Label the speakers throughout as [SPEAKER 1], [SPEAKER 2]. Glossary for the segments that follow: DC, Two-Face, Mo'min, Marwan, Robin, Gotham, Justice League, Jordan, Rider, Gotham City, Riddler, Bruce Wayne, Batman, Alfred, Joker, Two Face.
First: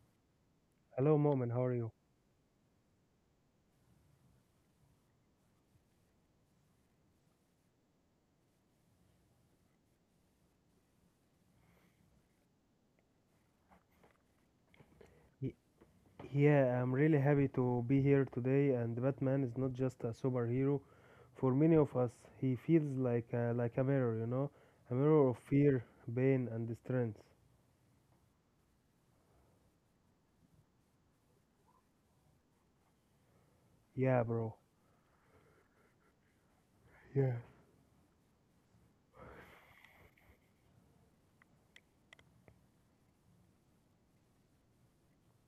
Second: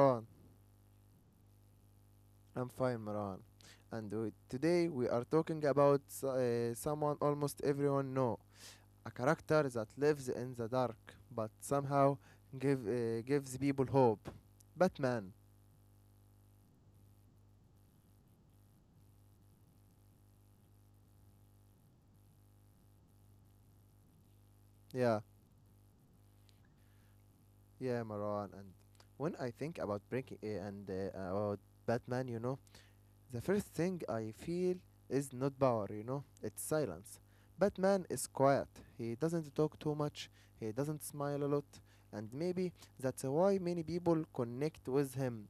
[SPEAKER 1] Marwan.
[SPEAKER 2] Hello, Mo'min. How are you?
[SPEAKER 1] I'm fine Marwan. Today we are talking about someone almost everyone know, a character that lives in the dark but somehow gives people hope. Batman.
[SPEAKER 2] Y- Yeah, I'm really happy to be here today. And Batman is not just a superhero. For many of us, he feels like a mirror, a
[SPEAKER 1] Yeah,
[SPEAKER 2] mirror of fear, pain, and strength.
[SPEAKER 1] yeah Marwan. And when I think about breaking and about Batman, the first thing
[SPEAKER 2] Yeah,
[SPEAKER 1] I
[SPEAKER 2] bro.
[SPEAKER 1] feel is not power, it's silence.
[SPEAKER 2] Yeah.
[SPEAKER 1] Batman is quiet. He doesn't talk too much, he doesn't smile a lot, and maybe that's why many people connect with him.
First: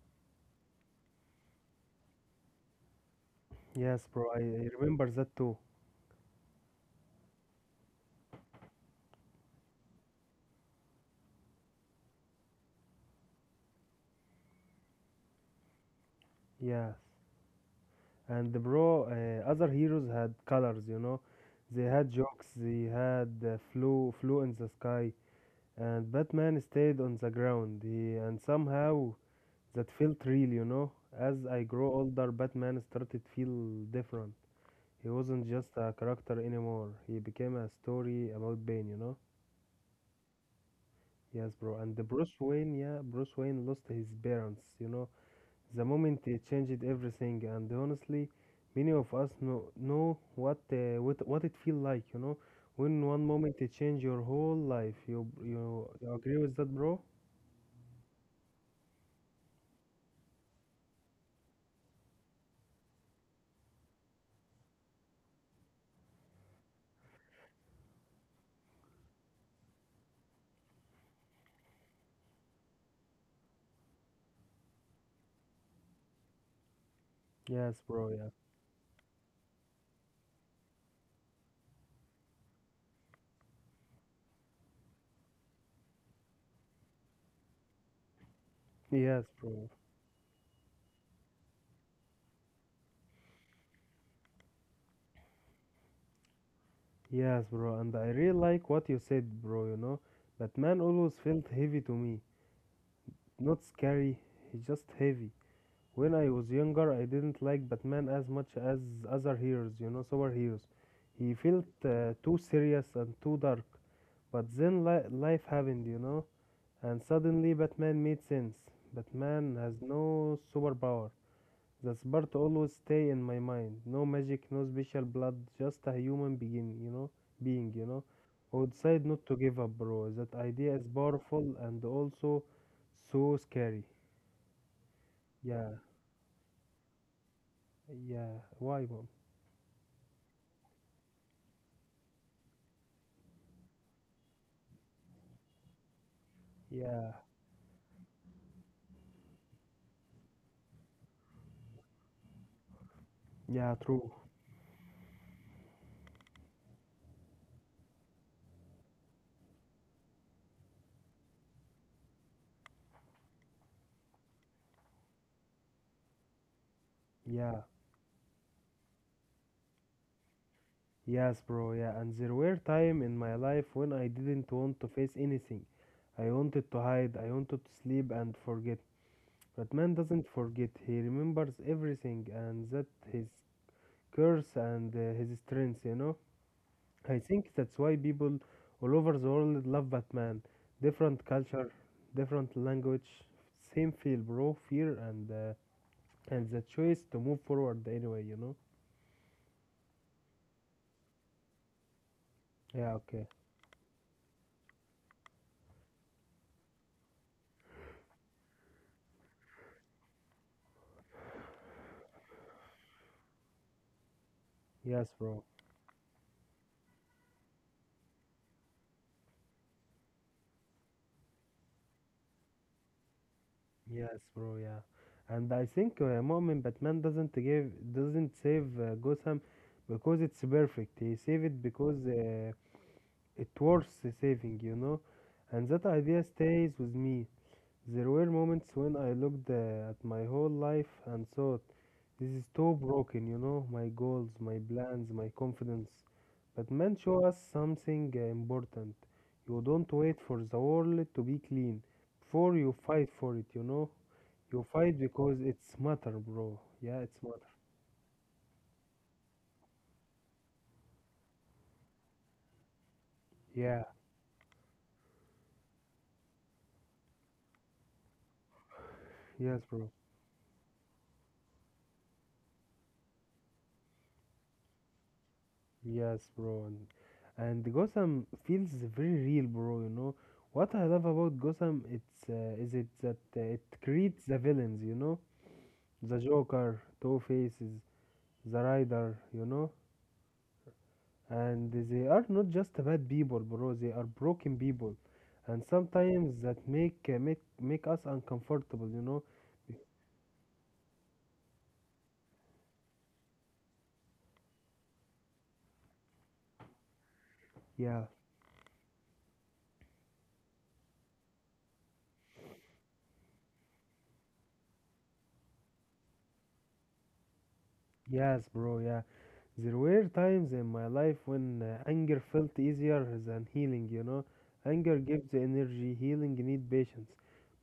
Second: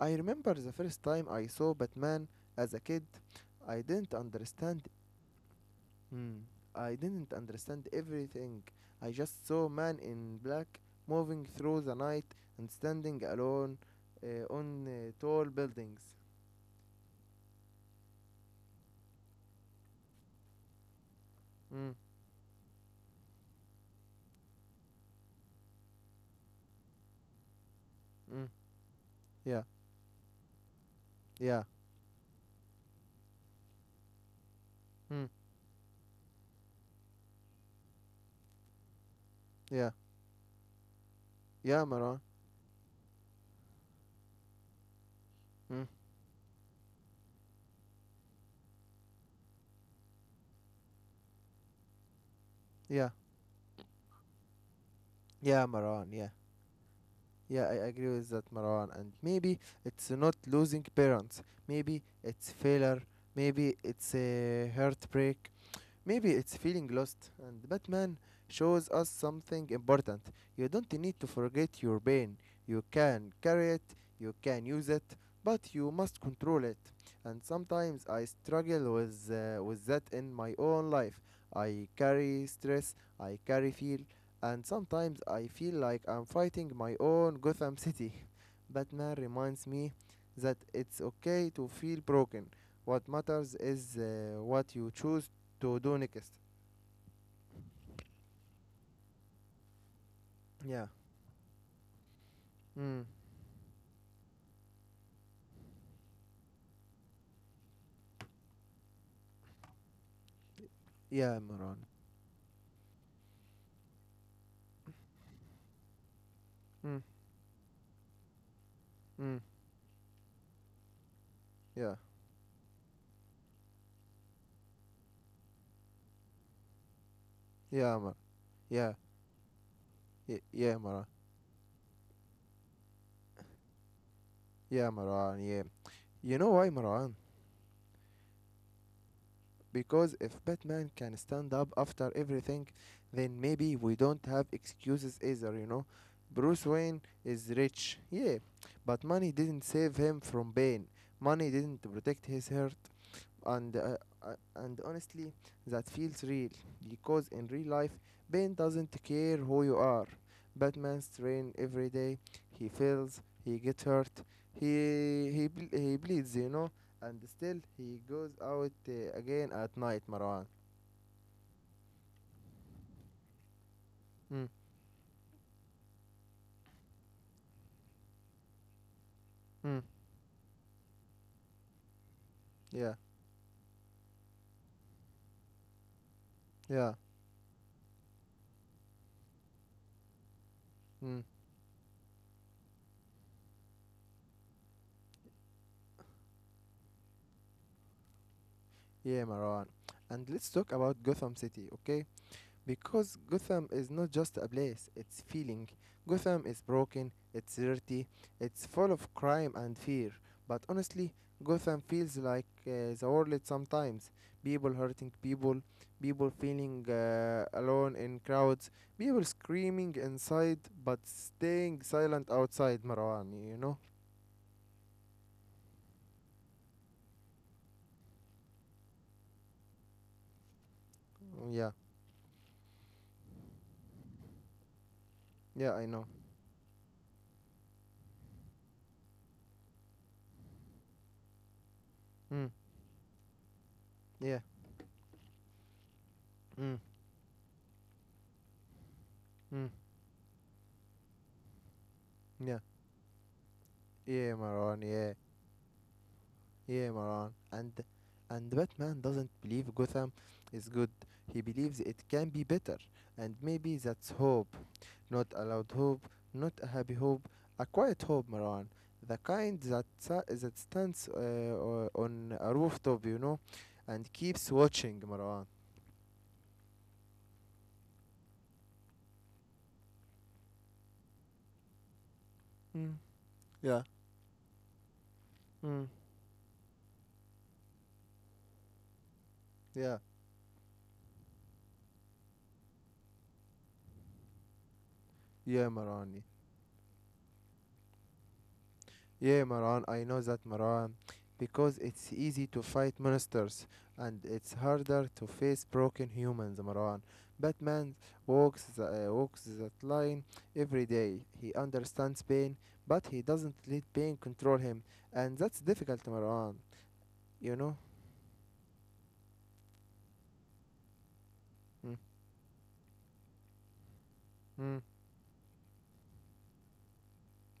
[SPEAKER 1] I remember the first time I saw Batman as a kid, I
[SPEAKER 2] Yes,
[SPEAKER 1] didn't
[SPEAKER 2] bro. I
[SPEAKER 1] understand.
[SPEAKER 2] remember that too.
[SPEAKER 1] Hmm, I didn't understand everything. I just saw man in black moving through the night and standing alone on tall buildings.
[SPEAKER 2] Yes. And bro, other heroes had colors. They
[SPEAKER 1] Mm,
[SPEAKER 2] had jokes. They had flew in the sky. And Batman stayed on the ground. He and
[SPEAKER 1] mm,
[SPEAKER 2] somehow
[SPEAKER 1] yeah,
[SPEAKER 2] that felt real. As I
[SPEAKER 1] yeah.
[SPEAKER 2] grow older, Batman started feel different. He
[SPEAKER 1] Mm.
[SPEAKER 2] wasn't just a character anymore. He became a story about pain.
[SPEAKER 1] Yeah.
[SPEAKER 2] Yes, bro.
[SPEAKER 1] Yeah,
[SPEAKER 2] And the
[SPEAKER 1] Maran.
[SPEAKER 2] Bruce Wayne, yeah, Bruce Wayne lost his parents. The
[SPEAKER 1] Mm.
[SPEAKER 2] moment he changed everything, and honestly, many of us know what what it feel like. When
[SPEAKER 1] Yeah.
[SPEAKER 2] one moment it change your whole life, you
[SPEAKER 1] Yeah,
[SPEAKER 2] you, you
[SPEAKER 1] Maran. Yeah.
[SPEAKER 2] agree with that, bro?
[SPEAKER 1] Yeah, I agree with that, Maran. And maybe it's not losing parents. Maybe it's failure. Maybe it's a heartbreak. Maybe it's feeling lost, and Batman shows us something important. You don't need to forget your pain. You can carry it, you can use it, but you must control it. And
[SPEAKER 2] Yes, bro.
[SPEAKER 1] sometimes
[SPEAKER 2] Yeah.
[SPEAKER 1] I struggle with that in my own life. I carry stress, I carry fear, and sometimes I feel like I'm fighting my own Gotham City. Batman
[SPEAKER 2] Yes, bro.
[SPEAKER 1] reminds me that it's okay to feel broken. What matters is what you choose to do next.
[SPEAKER 2] Yes, bro, and I really like what you said, bro. Batman
[SPEAKER 1] Yeah.
[SPEAKER 2] always felt heavy to me.
[SPEAKER 1] Mm.
[SPEAKER 2] Not scary, he's just heavy. When I was younger, I didn't like Batman as much as other heroes, superheroes. He
[SPEAKER 1] Yeah,
[SPEAKER 2] felt
[SPEAKER 1] Maran.
[SPEAKER 2] too serious and too dark. But then life happened, and
[SPEAKER 1] Mm.
[SPEAKER 2] suddenly Batman made sense.
[SPEAKER 1] Mm.
[SPEAKER 2] Batman has no superpower.
[SPEAKER 1] Yeah.
[SPEAKER 2] That's part always stay in my mind. No magic, no special blood, just a human being, you know, being, you
[SPEAKER 1] Yeah,
[SPEAKER 2] know,
[SPEAKER 1] Mar.
[SPEAKER 2] who
[SPEAKER 1] Yeah.
[SPEAKER 2] decide not to give up, bro. That idea
[SPEAKER 1] Yeah,
[SPEAKER 2] is
[SPEAKER 1] Maran.
[SPEAKER 2] powerful and also so scary.
[SPEAKER 1] Yeah, Maran. Yeah.
[SPEAKER 2] Yeah,
[SPEAKER 1] You know why, Maran?
[SPEAKER 2] yeah. Why, mom?
[SPEAKER 1] Because if Batman can stand up after everything, then maybe we don't have excuses either, you know? Bruce Wayne
[SPEAKER 2] Yeah,
[SPEAKER 1] is rich, yeah, but money didn't save him from pain. Money didn't protect his heart,
[SPEAKER 2] yeah,
[SPEAKER 1] and uh,
[SPEAKER 2] true.
[SPEAKER 1] and honestly that feels real because in real life Ben doesn't care who you are. Batman's train every day. He fails, he gets hurt, he bleeds, you know, and still
[SPEAKER 2] Yeah,
[SPEAKER 1] he goes out again at night, Marwan.
[SPEAKER 2] yes, bro. Yeah, and there were time in my life when I
[SPEAKER 1] mm,
[SPEAKER 2] didn't want to face anything. I wanted to hide. I wanted to sleep and forget. But
[SPEAKER 1] mm,
[SPEAKER 2] man doesn't forget. He remembers everything, and that
[SPEAKER 1] yeah,
[SPEAKER 2] his curse and his strength.
[SPEAKER 1] yeah.
[SPEAKER 2] I think that's why people all over the world love Batman.
[SPEAKER 1] mm,
[SPEAKER 2] Different culture, different language, same feel, bro. Fear and the choice to move forward anyway.
[SPEAKER 1] yeah, Marwan. And let's talk about Gotham City, okay.
[SPEAKER 2] Yeah,
[SPEAKER 1] Because
[SPEAKER 2] okay.
[SPEAKER 1] Gotham is not just a place, it's feeling. Gotham is broken, it's dirty, it's full of crime and fear. But honestly, Gotham feels like the world sometimes. People
[SPEAKER 2] Yes,
[SPEAKER 1] hurting
[SPEAKER 2] bro.
[SPEAKER 1] people, people feeling alone in crowds, people screaming inside but staying silent outside, Marwan, you know?
[SPEAKER 2] Yes, bro. Yeah. And I think Mu'min, Batman doesn't save Gotham because it's perfect. He save it
[SPEAKER 1] Yeah,
[SPEAKER 2] because it worth saving. And
[SPEAKER 1] yeah,
[SPEAKER 2] that
[SPEAKER 1] I know.
[SPEAKER 2] idea stays with me. There were moments when I looked at my whole life and thought, this is
[SPEAKER 1] Mm,
[SPEAKER 2] too broken, my goals,
[SPEAKER 1] yeah,
[SPEAKER 2] my plans, my confidence. But
[SPEAKER 1] mm,
[SPEAKER 2] man show us something important. You
[SPEAKER 1] mm,
[SPEAKER 2] don't wait for the world to be clean before
[SPEAKER 1] yeah,
[SPEAKER 2] you fight for it, you know.
[SPEAKER 1] yeah,
[SPEAKER 2] You
[SPEAKER 1] Marwan,
[SPEAKER 2] fight
[SPEAKER 1] yeah.
[SPEAKER 2] because it's matter, bro.
[SPEAKER 1] Yeah,
[SPEAKER 2] Yeah, it's
[SPEAKER 1] Maran.
[SPEAKER 2] matter.
[SPEAKER 1] And Batman doesn't believe Gotham is good. He believes it can be better. And maybe
[SPEAKER 2] Yeah,
[SPEAKER 1] that's hope. Not a loud hope, not a happy hope, a quiet hope, Maran. The kind
[SPEAKER 2] yes,
[SPEAKER 1] that
[SPEAKER 2] bro.
[SPEAKER 1] sa- that stands on a rooftop, you know, and keeps watching, Maran.
[SPEAKER 2] Yes, bro. And Gotham feels very real, bro. You know what I love about Gotham? It's is it
[SPEAKER 1] Mm.
[SPEAKER 2] that it
[SPEAKER 1] Yeah.
[SPEAKER 2] creates the villains. You know
[SPEAKER 1] Mm.
[SPEAKER 2] the Joker, Two Faces, the Rider. You know,
[SPEAKER 1] Yeah,
[SPEAKER 2] and they are not just bad people, bro. They are broken people, and
[SPEAKER 1] yeah, Maran.
[SPEAKER 2] sometimes that make us uncomfortable. You know,
[SPEAKER 1] Yeah, Maran, I know that, Maran. Because it's easy to fight monsters and it's harder to face broken humans, Maran. Batman
[SPEAKER 2] yeah.
[SPEAKER 1] walks, the, uh, walks that line every day. He understands pain, but he doesn't let pain control him. And that's difficult, Maran. You know?
[SPEAKER 2] Yes, bro, yeah. There were times in my life when
[SPEAKER 1] Mm,
[SPEAKER 2] anger felt easier than healing.
[SPEAKER 1] mm,
[SPEAKER 2] Anger gives the energy, healing need patience.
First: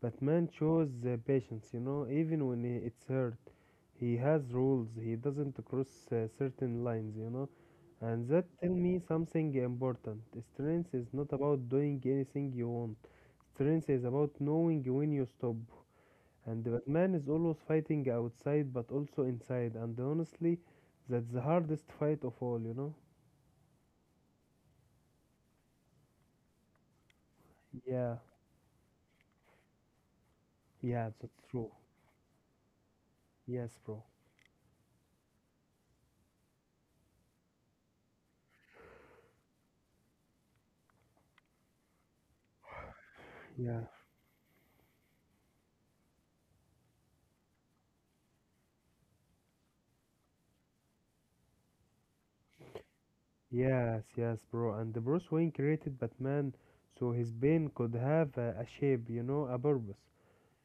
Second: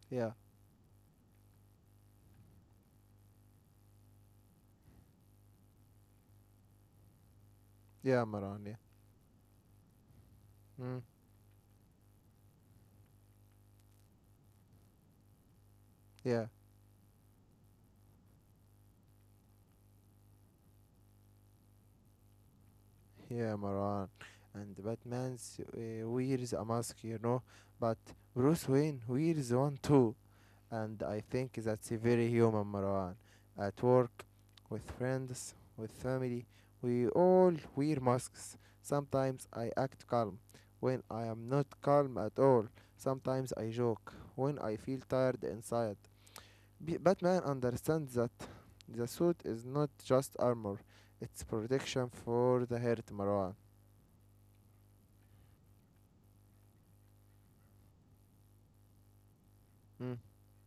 [SPEAKER 2] But
[SPEAKER 1] yeah,
[SPEAKER 2] man chose the patience, even when it's hurt. He has rules, he doesn't cross certain lines.
[SPEAKER 1] yeah,
[SPEAKER 2] And that
[SPEAKER 1] Maran,
[SPEAKER 2] tell
[SPEAKER 1] yeah.
[SPEAKER 2] me something important. Strength
[SPEAKER 1] Mm,
[SPEAKER 2] is not about doing anything you want. Strength is about knowing when you stop.
[SPEAKER 1] yeah,
[SPEAKER 2] And Batman is always fighting outside but also inside. And honestly, that's the hardest fight of all, you know?
[SPEAKER 1] yeah, Maran. And Batman wears a mask, you know? But
[SPEAKER 2] Yeah,
[SPEAKER 1] Bruce Wayne wears one too and
[SPEAKER 2] yeah,
[SPEAKER 1] I
[SPEAKER 2] that's
[SPEAKER 1] think
[SPEAKER 2] true.
[SPEAKER 1] that's very human, Marwan.
[SPEAKER 2] Yes,
[SPEAKER 1] At
[SPEAKER 2] bro.
[SPEAKER 1] work, with friends, with family, we all wear masks. Sometimes I act calm when I am not calm at all. Sometimes I
[SPEAKER 2] Yeah,
[SPEAKER 1] joke when I feel tired inside. Batman understands that the suit is not just armor, it's protection for the heart, Marwan.
[SPEAKER 2] yes, yes, bro. And the Bruce Wayne created Batman so his brain could have a shape, a purpose.
[SPEAKER 1] Mm,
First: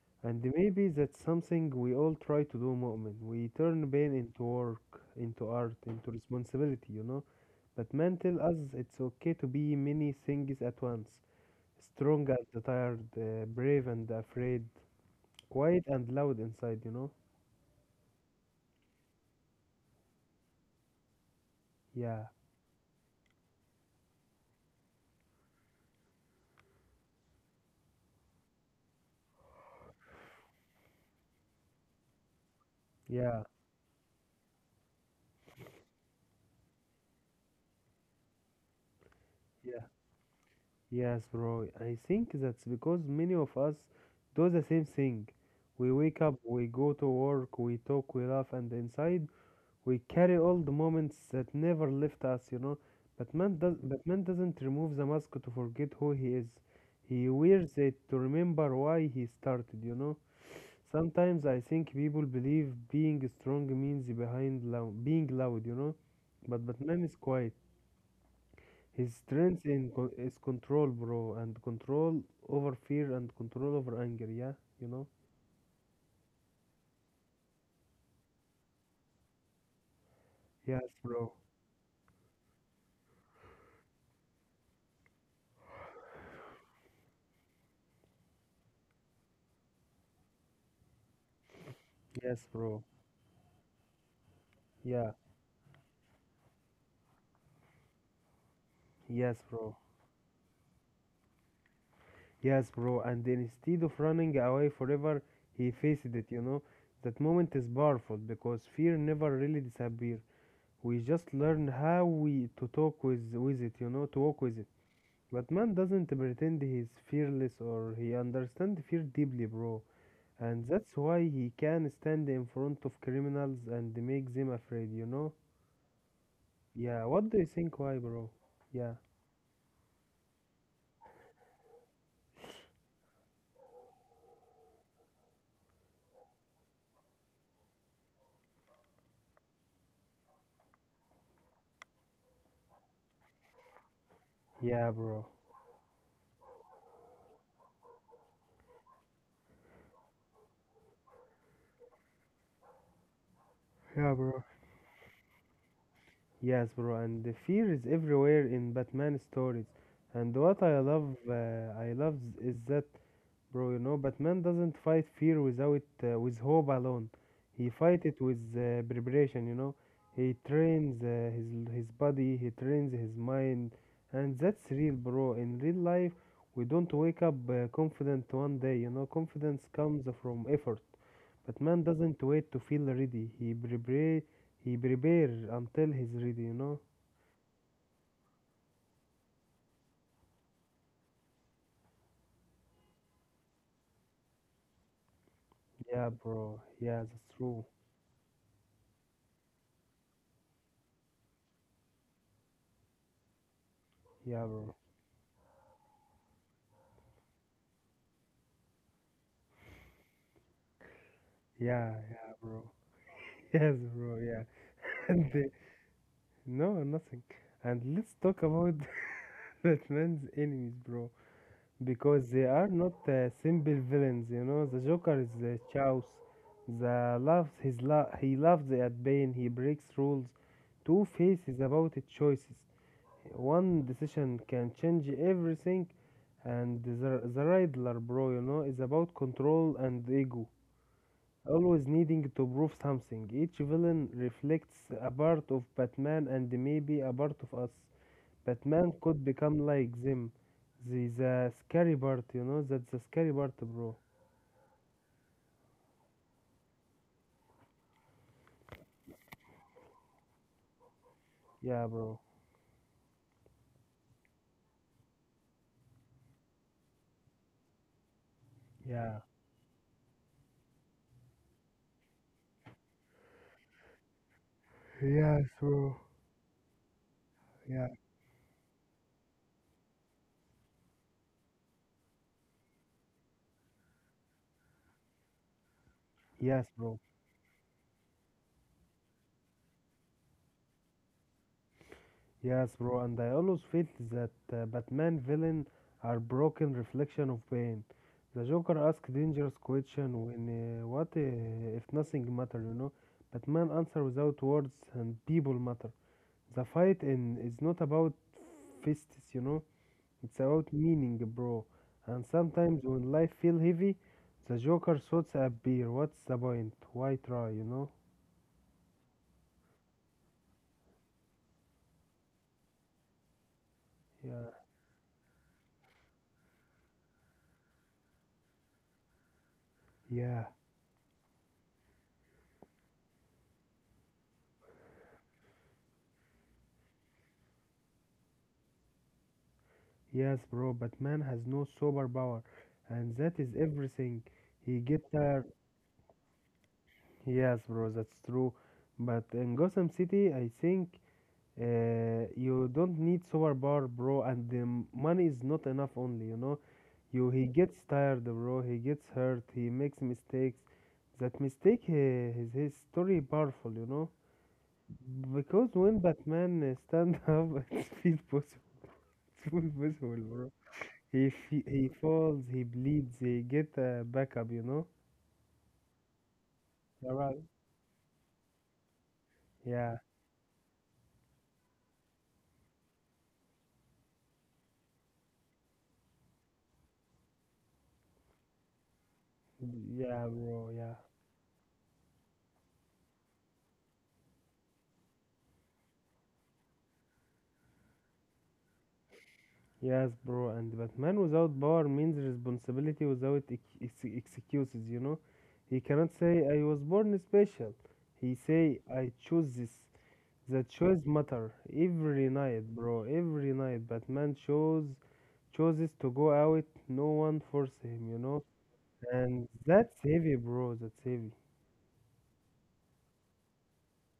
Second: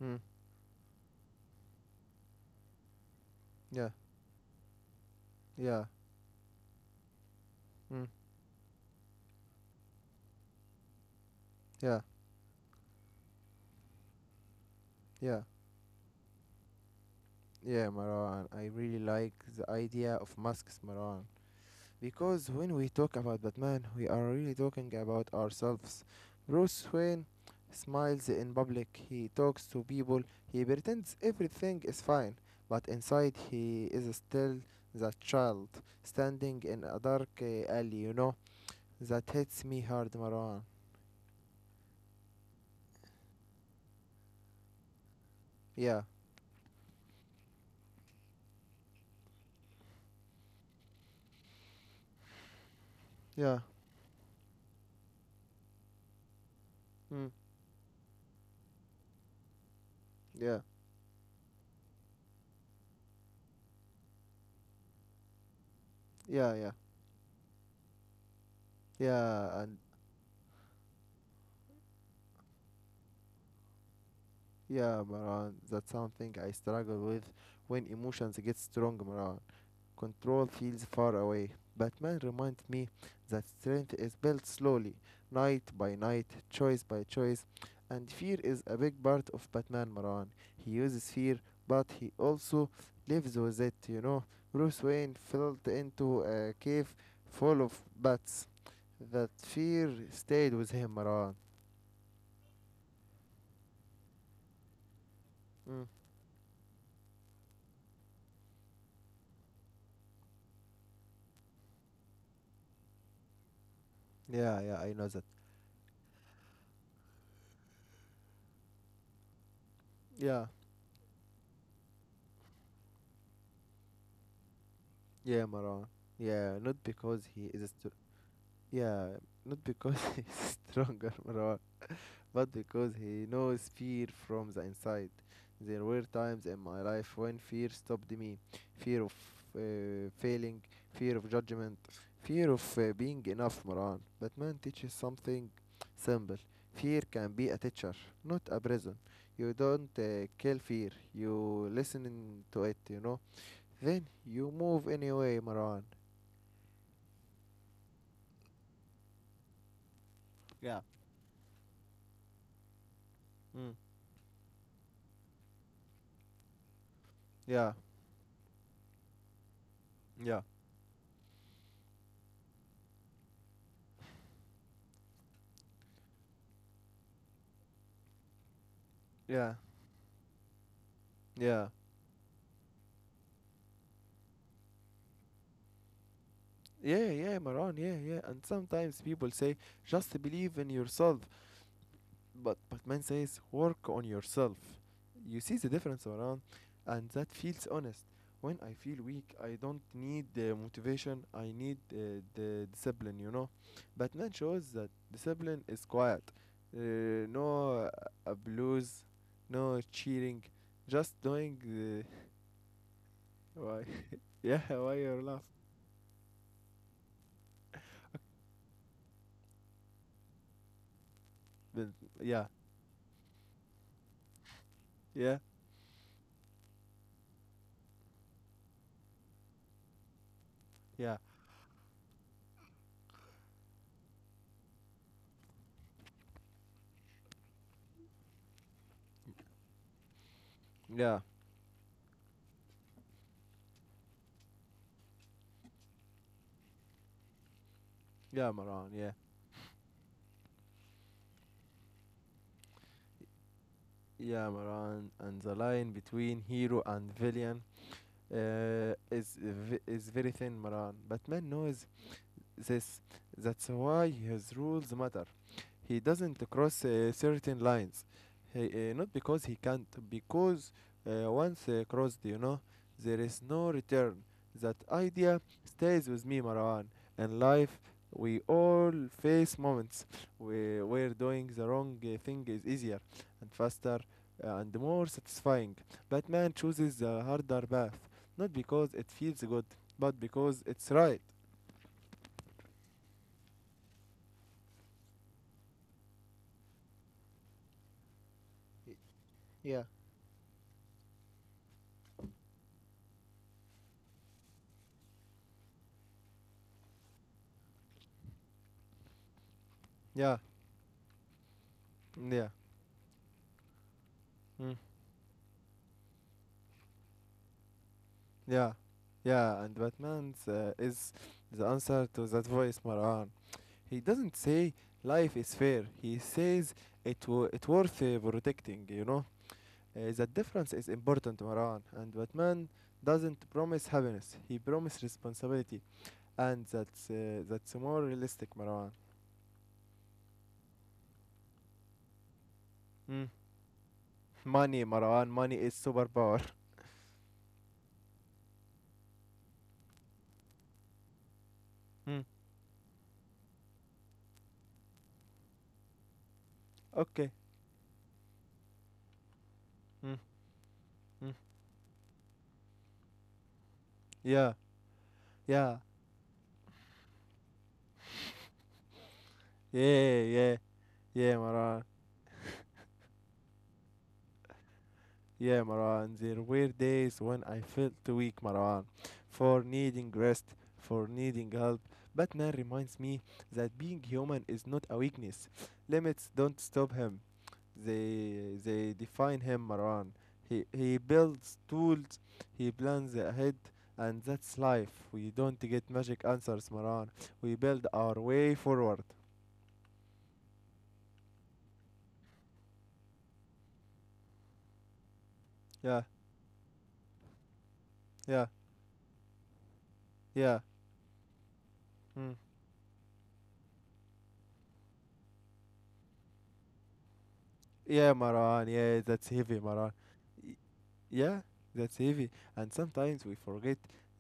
[SPEAKER 1] mm,
[SPEAKER 2] And maybe that's something we all try to do, Mu'min. We
[SPEAKER 1] yeah,
[SPEAKER 2] turn pain into work, into art,
[SPEAKER 1] yeah,
[SPEAKER 2] into responsibility, you know? But
[SPEAKER 1] mm,
[SPEAKER 2] man tell us it's okay to be many things at once.
[SPEAKER 1] yeah,
[SPEAKER 2] Strong and tired, brave and afraid,
[SPEAKER 1] yeah.
[SPEAKER 2] quiet and loud inside, you know?
[SPEAKER 1] Yeah, Maran, I really like the idea of masks, Maran.
[SPEAKER 2] Yeah,
[SPEAKER 1] Because when we talk about Batman, we are really talking about ourselves. Bruce Wayne smiles in public, he talks to people, he pretends everything is fine, but inside
[SPEAKER 2] yeah,
[SPEAKER 1] he is still the child standing in a dark alley, you know? That hits me
[SPEAKER 2] yeah.
[SPEAKER 1] hard, Maran.
[SPEAKER 2] Yes, bro. I think that's because many of us do the same thing. We
[SPEAKER 1] Yeah,
[SPEAKER 2] wake up, we go to work, we talk, we laugh, and inside we carry all the moments that never left us, you know? But man,
[SPEAKER 1] yeah,
[SPEAKER 2] does, but man doesn't remove the mask to forget who he is.
[SPEAKER 1] mm,
[SPEAKER 2] He wears it to remember why he started, you know?
[SPEAKER 1] yeah,
[SPEAKER 2] Sometimes I think people believe being strong means behind being loud.
[SPEAKER 1] yeah,
[SPEAKER 2] But
[SPEAKER 1] yeah,
[SPEAKER 2] Batman is quiet. His
[SPEAKER 1] yeah,
[SPEAKER 2] strength
[SPEAKER 1] and
[SPEAKER 2] is control, bro, and control over fear and control over anger. Yeah, you know.
[SPEAKER 1] yeah, Maran, that's something I struggle with when emotions get strong, Maran. Control
[SPEAKER 2] Yes,
[SPEAKER 1] feels far
[SPEAKER 2] bro.
[SPEAKER 1] away. Batman reminds me that strength is built slowly, night by night, choice by choice. And fear is a big part of Batman, Maran. He uses fear, but he
[SPEAKER 2] Yes,
[SPEAKER 1] also
[SPEAKER 2] bro.
[SPEAKER 1] lives with it, you know. Bruce
[SPEAKER 2] Yeah.
[SPEAKER 1] Wayne fell into a cave full of bats. That
[SPEAKER 2] Yes, bro.
[SPEAKER 1] fear stayed with him, Maran.
[SPEAKER 2] Yes, bro. And instead of running away forever, he
[SPEAKER 1] Mm.
[SPEAKER 2] faced it. That moment is powerful because fear never really disappears. We just learn how we to talk with it. To walk with
[SPEAKER 1] Yeah,
[SPEAKER 2] it.
[SPEAKER 1] yeah, I know that.
[SPEAKER 2] But man doesn't pretend he's fearless or he understands fear deeply, bro.
[SPEAKER 1] Yeah.
[SPEAKER 2] And that's why he can stand in front of criminals and make them afraid, you know?
[SPEAKER 1] Yeah, Maran. Yeah, not
[SPEAKER 2] Yeah, what
[SPEAKER 1] because
[SPEAKER 2] do you
[SPEAKER 1] he is
[SPEAKER 2] think
[SPEAKER 1] str-
[SPEAKER 2] why, bro? Yeah.
[SPEAKER 1] yeah, not because he is stronger, Maran, but because he knows fear from the inside. There were times in my life when fear stopped me. Fear of failing, fear of judgment, fear of being enough, Maran. But man
[SPEAKER 2] Yeah,
[SPEAKER 1] teaches
[SPEAKER 2] bro.
[SPEAKER 1] something simple. Fear can be a teacher, not a prison. You don't kill fear. You listen to it, you know. Then
[SPEAKER 2] Yeah, bro.
[SPEAKER 1] you move anyway, Maran.
[SPEAKER 2] Yes, bro, and the fear is everywhere in Batman stories. And what I
[SPEAKER 1] Yeah,
[SPEAKER 2] love, uh, I love is that bro. You
[SPEAKER 1] Mm.
[SPEAKER 2] know, Batman doesn't fight fear without with hope alone. He
[SPEAKER 1] yeah,
[SPEAKER 2] fight it with preparation. He
[SPEAKER 1] yeah,
[SPEAKER 2] trains his body, he trains his mind, and that's real, bro. In real life, we don't wake up confident one day. You know,
[SPEAKER 1] yeah,
[SPEAKER 2] confidence comes from effort. But
[SPEAKER 1] yeah,
[SPEAKER 2] man doesn't wait to feel ready. He prepare until he's ready. You know?
[SPEAKER 1] yeah, yeah, Maran, yeah, yeah. And sometimes people say, just believe in yourself. But man says, work on yourself. You see the
[SPEAKER 2] Yeah,
[SPEAKER 1] difference, Maran?
[SPEAKER 2] bro. Yeah,
[SPEAKER 1] And that
[SPEAKER 2] that's true.
[SPEAKER 1] feels honest. When I feel weak, I don't need the motivation, I need the discipline, you know. But man
[SPEAKER 2] Yeah,
[SPEAKER 1] shows
[SPEAKER 2] bro.
[SPEAKER 1] that discipline is quiet. No blues, no cheating, just doing
[SPEAKER 2] Yeah,
[SPEAKER 1] the.
[SPEAKER 2] yeah, bro. Yes,
[SPEAKER 1] Why?
[SPEAKER 2] bro. Yeah.
[SPEAKER 1] Yeah, why you're laughing?
[SPEAKER 2] No, nothing. And let's talk about Batman's enemies, bro.
[SPEAKER 1] But
[SPEAKER 2] Because they
[SPEAKER 1] yeah,
[SPEAKER 2] are not simple villains. The Joker is
[SPEAKER 1] yeah,
[SPEAKER 2] the chaos. The loves his lo- he loves at pain. He breaks rules. Two
[SPEAKER 1] yeah,
[SPEAKER 2] Faces about it choices. One decision can change everything. And the Riddler, bro, is about control and ego.
[SPEAKER 1] yeah,
[SPEAKER 2] Always needing to prove something. Each villain reflects a part of Batman and maybe a part of us. Batman
[SPEAKER 1] yeah,
[SPEAKER 2] could become like them. The scary part, that's the scary part, bro.
[SPEAKER 1] yeah, Maran, and the line between hero and villain is very thin, Maran. Batman
[SPEAKER 2] Yeah,
[SPEAKER 1] knows
[SPEAKER 2] bro.
[SPEAKER 1] this. That's why his rules matter. He doesn't cross certain lines. He, Not
[SPEAKER 2] Yeah.
[SPEAKER 1] because he can't, because once crossed, you know, there is no return. That idea
[SPEAKER 2] Yes, bro.
[SPEAKER 1] stays with me, Marwan. And life,
[SPEAKER 2] Yeah.
[SPEAKER 1] we all face moments where doing the wrong thing is easier and faster and more satisfying. But man
[SPEAKER 2] Yes, bro.
[SPEAKER 1] chooses the harder path, not because it feels good, but because it's right.
[SPEAKER 2] Yes, bro. And I always feel that Batman villain are broken reflection of pain. The Joker asks dangerous
[SPEAKER 1] Yeah.
[SPEAKER 2] question when what if nothing matter, you know? Batman answer without words and people matter. The fight in is not about fists, you know?
[SPEAKER 1] Yeah,
[SPEAKER 2] It's about meaning, bro. And
[SPEAKER 1] yeah.
[SPEAKER 2] sometimes when life feel heavy, the
[SPEAKER 1] Mm.
[SPEAKER 2] Joker thoughts appear. What's the point? Why try, you know?
[SPEAKER 1] Yeah, yeah, and Batman's is the answer to that voice, Marwan. He doesn't
[SPEAKER 2] Yeah,
[SPEAKER 1] say life is fair. He says it worth protecting. You know, that
[SPEAKER 2] yeah,
[SPEAKER 1] difference is important, Marwan. And Batman doesn't promise happiness. He promises responsibility, and that's more realistic, Marwan.
[SPEAKER 2] yes, bro. But man has no superpower, and
[SPEAKER 1] Mm.
[SPEAKER 2] that is everything. He
[SPEAKER 1] Money,
[SPEAKER 2] get
[SPEAKER 1] Marwan.
[SPEAKER 2] tired.
[SPEAKER 1] Money is superpower.
[SPEAKER 2] Yes, bro, that's true. But in Gotham City, I think
[SPEAKER 1] Mm.
[SPEAKER 2] You don't need super power, bro, and the money is not enough only, you know. You
[SPEAKER 1] Okay.
[SPEAKER 2] he gets tired, bro. He gets hurt. He makes
[SPEAKER 1] Mm.
[SPEAKER 2] mistakes.
[SPEAKER 1] Mm.
[SPEAKER 2] That mistake is his story powerful.
[SPEAKER 1] Yeah,
[SPEAKER 2] Because
[SPEAKER 1] yeah,
[SPEAKER 2] when Batman stand up, it's feel possible. It's feel
[SPEAKER 1] yeah,
[SPEAKER 2] possible, bro.
[SPEAKER 1] yeah,
[SPEAKER 2] He
[SPEAKER 1] yeah,
[SPEAKER 2] fe-
[SPEAKER 1] Marwan.
[SPEAKER 2] he falls. He bleeds. He get backup.
[SPEAKER 1] Yeah, Marwan, there were days when
[SPEAKER 2] Alright.
[SPEAKER 1] I felt weak, Marwan, for
[SPEAKER 2] Yeah,
[SPEAKER 1] needing rest, for needing help. Batman reminds me that being human is not a weakness. Limits don't stop him. They define him, Marwan.
[SPEAKER 2] yeah,
[SPEAKER 1] He
[SPEAKER 2] bro. Yeah.
[SPEAKER 1] he builds tools, he plans ahead, and that's life. We don't get magic answers, Marwan. We build our way forward.
[SPEAKER 2] Yes, bro, and Batman without power means responsibility without excuses, you know? He
[SPEAKER 1] Yeah,
[SPEAKER 2] cannot say, I was born special. He
[SPEAKER 1] yeah,
[SPEAKER 2] say, I choose this.
[SPEAKER 1] yeah.
[SPEAKER 2] The choice matter. Every
[SPEAKER 1] Mm.
[SPEAKER 2] night, bro, every night, Batman chooses to go out. No one force him,
[SPEAKER 1] Yeah,
[SPEAKER 2] you know?
[SPEAKER 1] Marwan, yeah, that's
[SPEAKER 2] And
[SPEAKER 1] heavy, Marwan.
[SPEAKER 2] that's heavy, bro, that's heavy.
[SPEAKER 1] Yeah, that's heavy. And sometimes we forget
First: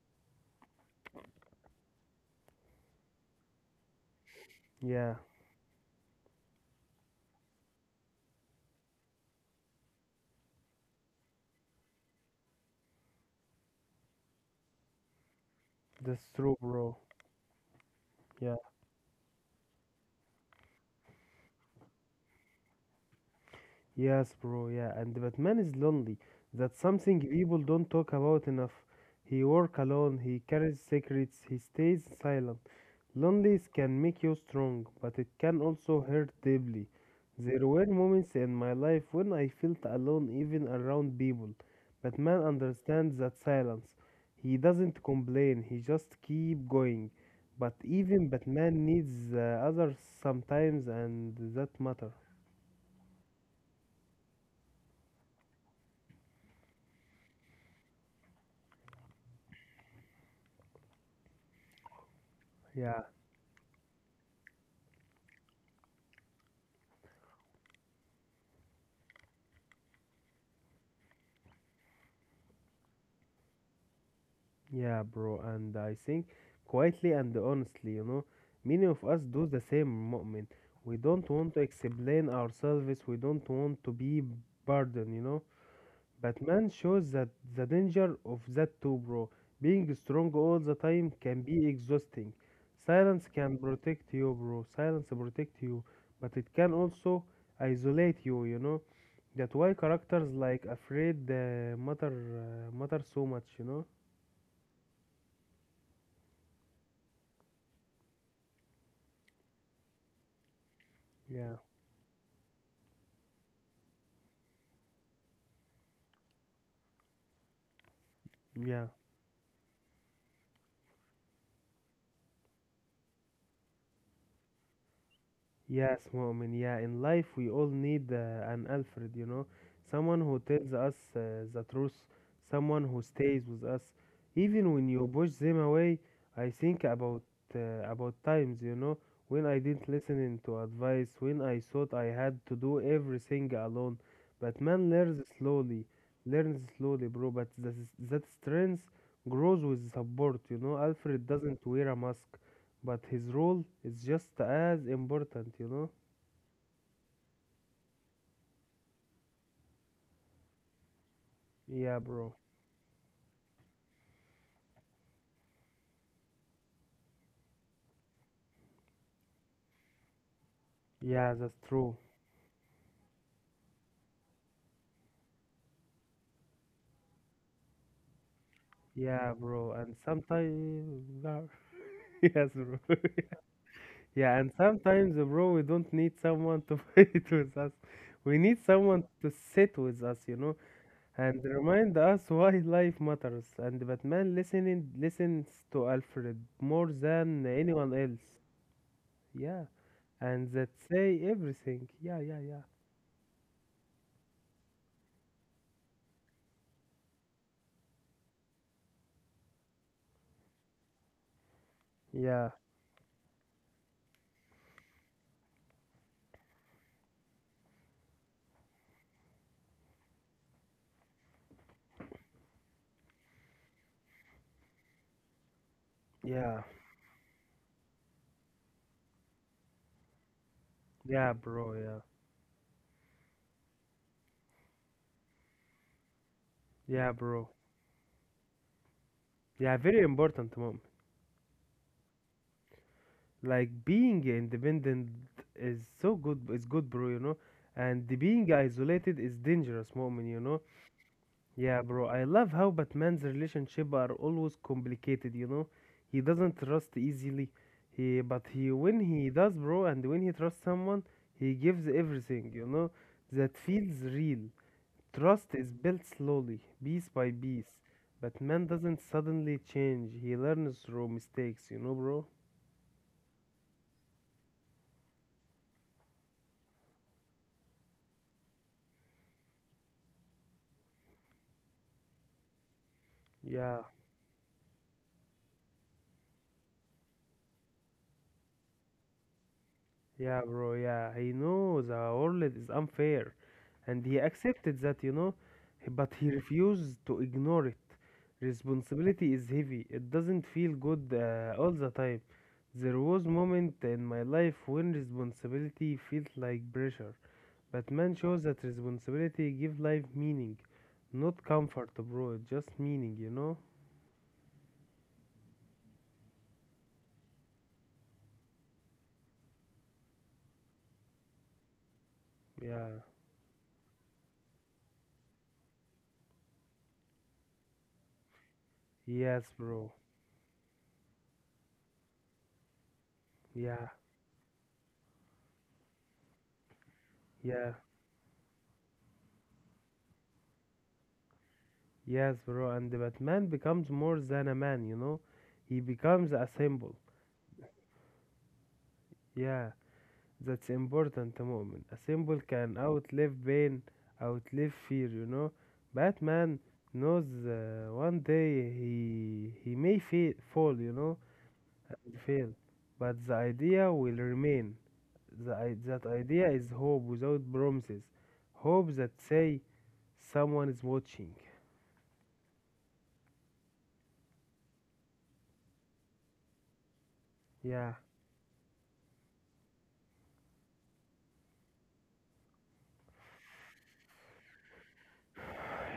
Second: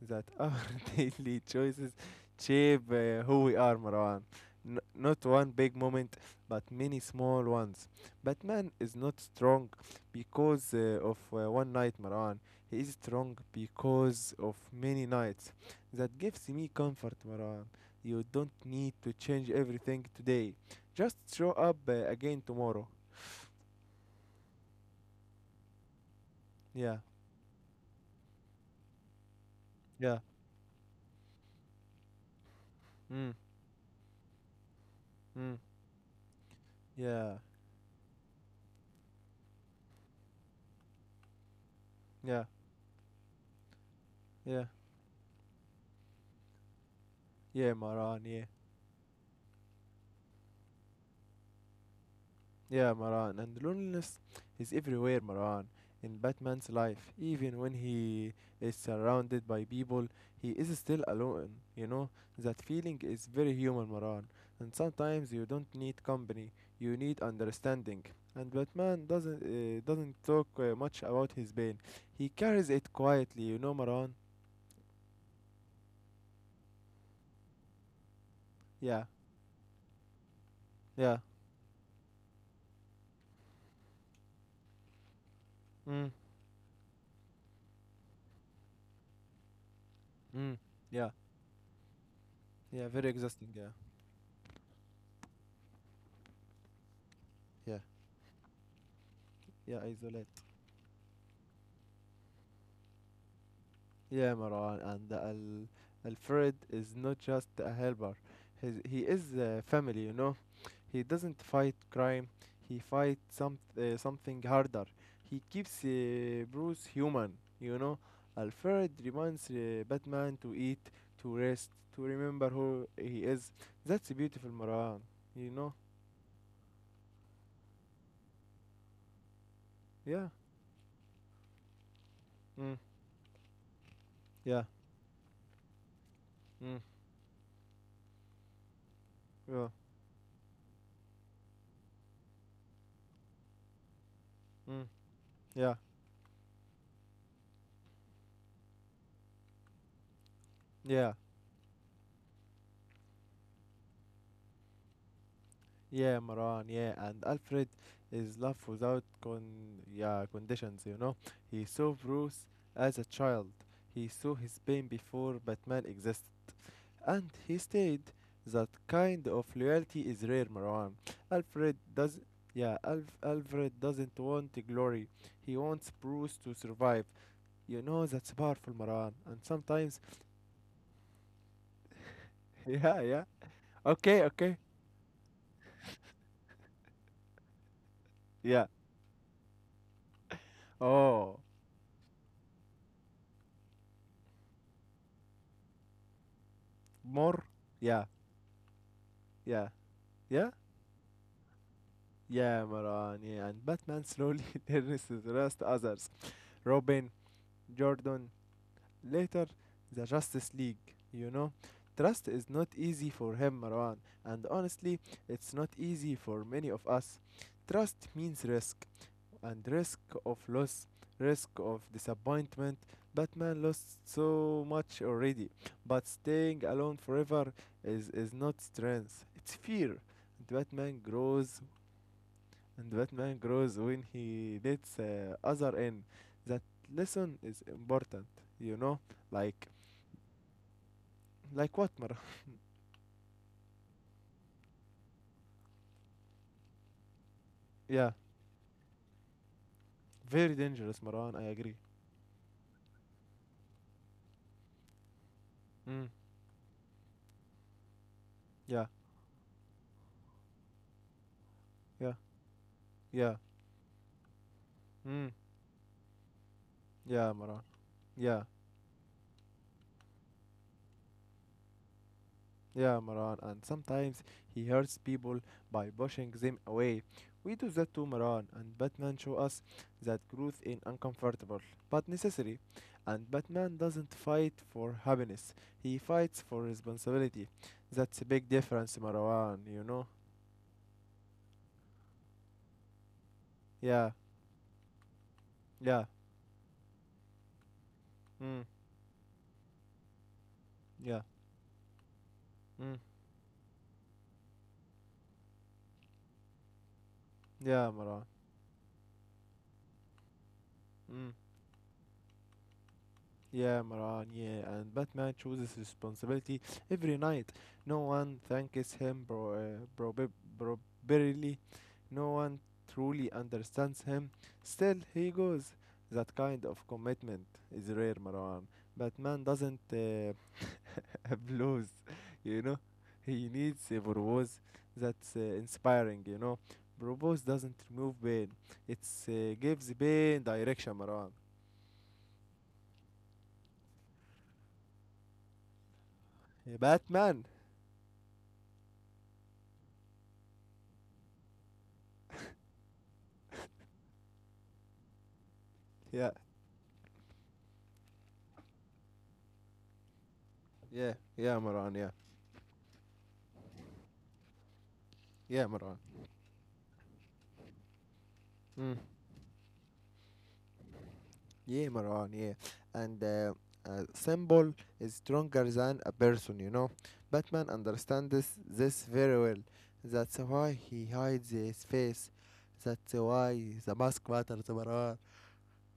[SPEAKER 1] that our daily choices shape who we are, Marwan.
[SPEAKER 2] Yeah,
[SPEAKER 1] Not one big moment, but many small ones. Batman is not strong because of one night, Marwan. He is strong because of many nights. That
[SPEAKER 2] that's
[SPEAKER 1] gives
[SPEAKER 2] true,
[SPEAKER 1] me
[SPEAKER 2] bro.
[SPEAKER 1] comfort, Marwan. You don't
[SPEAKER 2] Yeah.
[SPEAKER 1] need to change everything today. Just show up again tomorrow.
[SPEAKER 2] Yes, bro, yeah, and that man is lonely. That's
[SPEAKER 1] Yeah,
[SPEAKER 2] something people don't talk about enough. He work alone,
[SPEAKER 1] yeah.
[SPEAKER 2] he carries secrets, he stays silent.
[SPEAKER 1] Mm,
[SPEAKER 2] Loneliness can make you strong, but it
[SPEAKER 1] mm,
[SPEAKER 2] can also hurt deeply.
[SPEAKER 1] yeah,
[SPEAKER 2] There were moments in my life when I felt alone even around people, but man
[SPEAKER 1] yeah.
[SPEAKER 2] understands that silence. He
[SPEAKER 1] Yeah,
[SPEAKER 2] doesn't complain, he just keep going. But
[SPEAKER 1] yeah, Maran,
[SPEAKER 2] even
[SPEAKER 1] yeah.
[SPEAKER 2] Batman needs others sometimes and that matter.
[SPEAKER 1] Yeah, Maran. And loneliness is everywhere, Maran. In Batman's life, even when he is surrounded by people, he is still alone. You know, that feeling
[SPEAKER 2] Yeah.
[SPEAKER 1] is very human, Maran. And sometimes you don't need company, you need understanding. And Batman doesn't talk much about his pain. He carries it quietly, you know, Maran.
[SPEAKER 2] Yeah, bro, and I think quietly and honestly, many of
[SPEAKER 1] Yeah,
[SPEAKER 2] us do the same moment. We
[SPEAKER 1] yeah.
[SPEAKER 2] don't want to explain ourselves, we don't want to be burdened.
[SPEAKER 1] Mm,
[SPEAKER 2] But man shows that the danger of that too, bro. Being strong all
[SPEAKER 1] mm,
[SPEAKER 2] the time
[SPEAKER 1] yeah,
[SPEAKER 2] can be exhausting.
[SPEAKER 1] yeah. Very
[SPEAKER 2] Silence
[SPEAKER 1] exhausting.
[SPEAKER 2] can
[SPEAKER 1] Yeah,
[SPEAKER 2] protect you, bro. Silence protect you, but it can also
[SPEAKER 1] yeah,
[SPEAKER 2] isolate you, you know. That why
[SPEAKER 1] yeah. Isolate.
[SPEAKER 2] characters like Afraid matter so much.
[SPEAKER 1] Yeah, Marwan, and Al Alfred is not just a helper. He is a family, you know. He doesn't
[SPEAKER 2] Yeah,
[SPEAKER 1] fight crime. He fights something harder. He keeps Bruce human, you know.
[SPEAKER 2] yeah.
[SPEAKER 1] Alfred reminds Batman to eat, to rest, to remember who he is. That's beautiful, Marwan. You know?
[SPEAKER 2] Yes, Mu'min. Yeah, in life we all need an Alfred, someone
[SPEAKER 1] Yeah.
[SPEAKER 2] who tells us the truth,
[SPEAKER 1] Mm.
[SPEAKER 2] someone who stays with us,
[SPEAKER 1] Yeah.
[SPEAKER 2] even when you push them away. I
[SPEAKER 1] Mm.
[SPEAKER 2] think about times, when I
[SPEAKER 1] Yeah.
[SPEAKER 2] didn't listen to advice, when I thought I had to do everything alone. But man
[SPEAKER 1] Mm. Yeah.
[SPEAKER 2] learns slowly, bro. But that strength grows with support.
[SPEAKER 1] Yeah.
[SPEAKER 2] Alfred doesn't wear a mask. But his role is just as important, you know?
[SPEAKER 1] Yeah, Maran, yeah, and Alfred is love without conditions, you know. He saw
[SPEAKER 2] Yeah, bro.
[SPEAKER 1] Bruce as a child. He saw his pain before Batman existed. And he stayed. That kind of loyalty is rare, Maran.
[SPEAKER 2] Yeah, that's
[SPEAKER 1] Alfred
[SPEAKER 2] true.
[SPEAKER 1] does Alfred doesn't want the glory. He wants Bruce to survive. You know that's powerful, Maran.
[SPEAKER 2] Yeah,
[SPEAKER 1] And
[SPEAKER 2] bro. And
[SPEAKER 1] sometimes
[SPEAKER 2] sometimes, yes, bro.
[SPEAKER 1] yeah, yeah. Okay,
[SPEAKER 2] Yeah, and
[SPEAKER 1] okay.
[SPEAKER 2] sometimes, bro, we don't need someone to fight with us. We need
[SPEAKER 1] Yeah.
[SPEAKER 2] someone to sit with us, you know,
[SPEAKER 1] Oh,
[SPEAKER 2] and remind us why life matters. And Batman listening listens to Alfred more than
[SPEAKER 1] more?
[SPEAKER 2] anyone
[SPEAKER 1] Yeah,
[SPEAKER 2] else. Yeah,
[SPEAKER 1] yeah.
[SPEAKER 2] and
[SPEAKER 1] Yeah?
[SPEAKER 2] that say everything. Yeah, yeah, yeah.
[SPEAKER 1] Yeah, Maran, yeah, and Batman slowly learns to trust others. Robin, Jordan, later the Justice League, you know. Trust
[SPEAKER 2] Yeah,
[SPEAKER 1] is not easy for him, Marwan, and honestly, it's not easy for many of us. Trust means risk, and risk of loss, risk of disappointment. Batman lost so much already, but
[SPEAKER 2] yeah,
[SPEAKER 1] staying alone forever is not strength, it's fear. And Batman
[SPEAKER 2] yeah,
[SPEAKER 1] grows
[SPEAKER 2] bro. Yeah.
[SPEAKER 1] and Batman grows when he lets other in. That
[SPEAKER 2] Yeah,
[SPEAKER 1] lesson
[SPEAKER 2] bro.
[SPEAKER 1] is important, you know? Like,
[SPEAKER 2] Yeah, very important, mom.
[SPEAKER 1] like what, Marwan?
[SPEAKER 2] Like being independent is so good. It's good, bro. You know, and
[SPEAKER 1] Yeah,
[SPEAKER 2] the being isolated is dangerous, mom. You
[SPEAKER 1] very
[SPEAKER 2] know.
[SPEAKER 1] dangerous, Marwan, I agree.
[SPEAKER 2] Yeah, bro. I love how Batman's relationship are always complicated. You know,
[SPEAKER 1] Mm,
[SPEAKER 2] he doesn't trust easily. He, but he
[SPEAKER 1] yeah,
[SPEAKER 2] when he does, bro, and when he trusts someone, he gives
[SPEAKER 1] yeah,
[SPEAKER 2] everything. You know,
[SPEAKER 1] yeah,
[SPEAKER 2] that feels real.
[SPEAKER 1] mm,
[SPEAKER 2] Trust is built slowly, piece by
[SPEAKER 1] yeah, Marwan.
[SPEAKER 2] piece. But
[SPEAKER 1] Yeah,
[SPEAKER 2] man doesn't suddenly change. He learns through mistakes, you know, bro?
[SPEAKER 1] yeah, Maran, and sometimes he hurts people by pushing them away. We do that to Maran, and Batman show us that growth is uncomfortable but necessary. And Batman
[SPEAKER 2] Yeah,
[SPEAKER 1] doesn't fight for happiness; he fights for responsibility. That's a big difference, Maran. You know?
[SPEAKER 2] yeah, bro. He knows the world is unfair. And
[SPEAKER 1] Yeah,
[SPEAKER 2] he accepted that, you know,
[SPEAKER 1] yeah,
[SPEAKER 2] but he refuses to ignore it.
[SPEAKER 1] mm,
[SPEAKER 2] Responsibility is heavy. It doesn't feel good
[SPEAKER 1] yeah,
[SPEAKER 2] all the time.
[SPEAKER 1] mm,
[SPEAKER 2] There was moment in my life when responsibility felt like pressure.
[SPEAKER 1] yeah,
[SPEAKER 2] Batman
[SPEAKER 1] Maran.
[SPEAKER 2] shows that responsibility give life meaning,
[SPEAKER 1] Mm.
[SPEAKER 2] not comfort, bro. Just meaning, you know?
[SPEAKER 1] Yeah, Maran, yeah, and Batman chooses responsibility every night. No one thanks him bro, properly. No one
[SPEAKER 2] Yeah.
[SPEAKER 1] truly understands him. Still, he goes. That kind of commitment is rare, Maran. Batman
[SPEAKER 2] Yes,
[SPEAKER 1] doesn't
[SPEAKER 2] bro.
[SPEAKER 1] applause, you know. He
[SPEAKER 2] Yeah.
[SPEAKER 1] needs a purpose that's inspiring, you know. Purpose
[SPEAKER 2] Yeah.
[SPEAKER 1] doesn't remove pain. It gives pain direction, Maran.
[SPEAKER 2] Yes, bro. And the Batman becomes more than a man, you know? He becomes a symbol.
[SPEAKER 1] Batman,
[SPEAKER 2] Yeah. That's important, moment. A symbol can outlive pain, outlive fear, you know?
[SPEAKER 1] yeah.
[SPEAKER 2] Batman knows one day he may fall, you
[SPEAKER 1] Yeah,
[SPEAKER 2] know,
[SPEAKER 1] yeah, Maran, yeah.
[SPEAKER 2] and fail, but the idea will remain. The,
[SPEAKER 1] Yeah,
[SPEAKER 2] i-
[SPEAKER 1] Maran.
[SPEAKER 2] that idea is hope without promises. Hope
[SPEAKER 1] Mm.
[SPEAKER 2] that say someone is watching.
[SPEAKER 1] Yeah, Maran, yeah. And a symbol is stronger than a person, you know. Batman
[SPEAKER 2] Yeah,
[SPEAKER 1] understands this very well. That's why he hides his face. That's why the mask matters, Maran.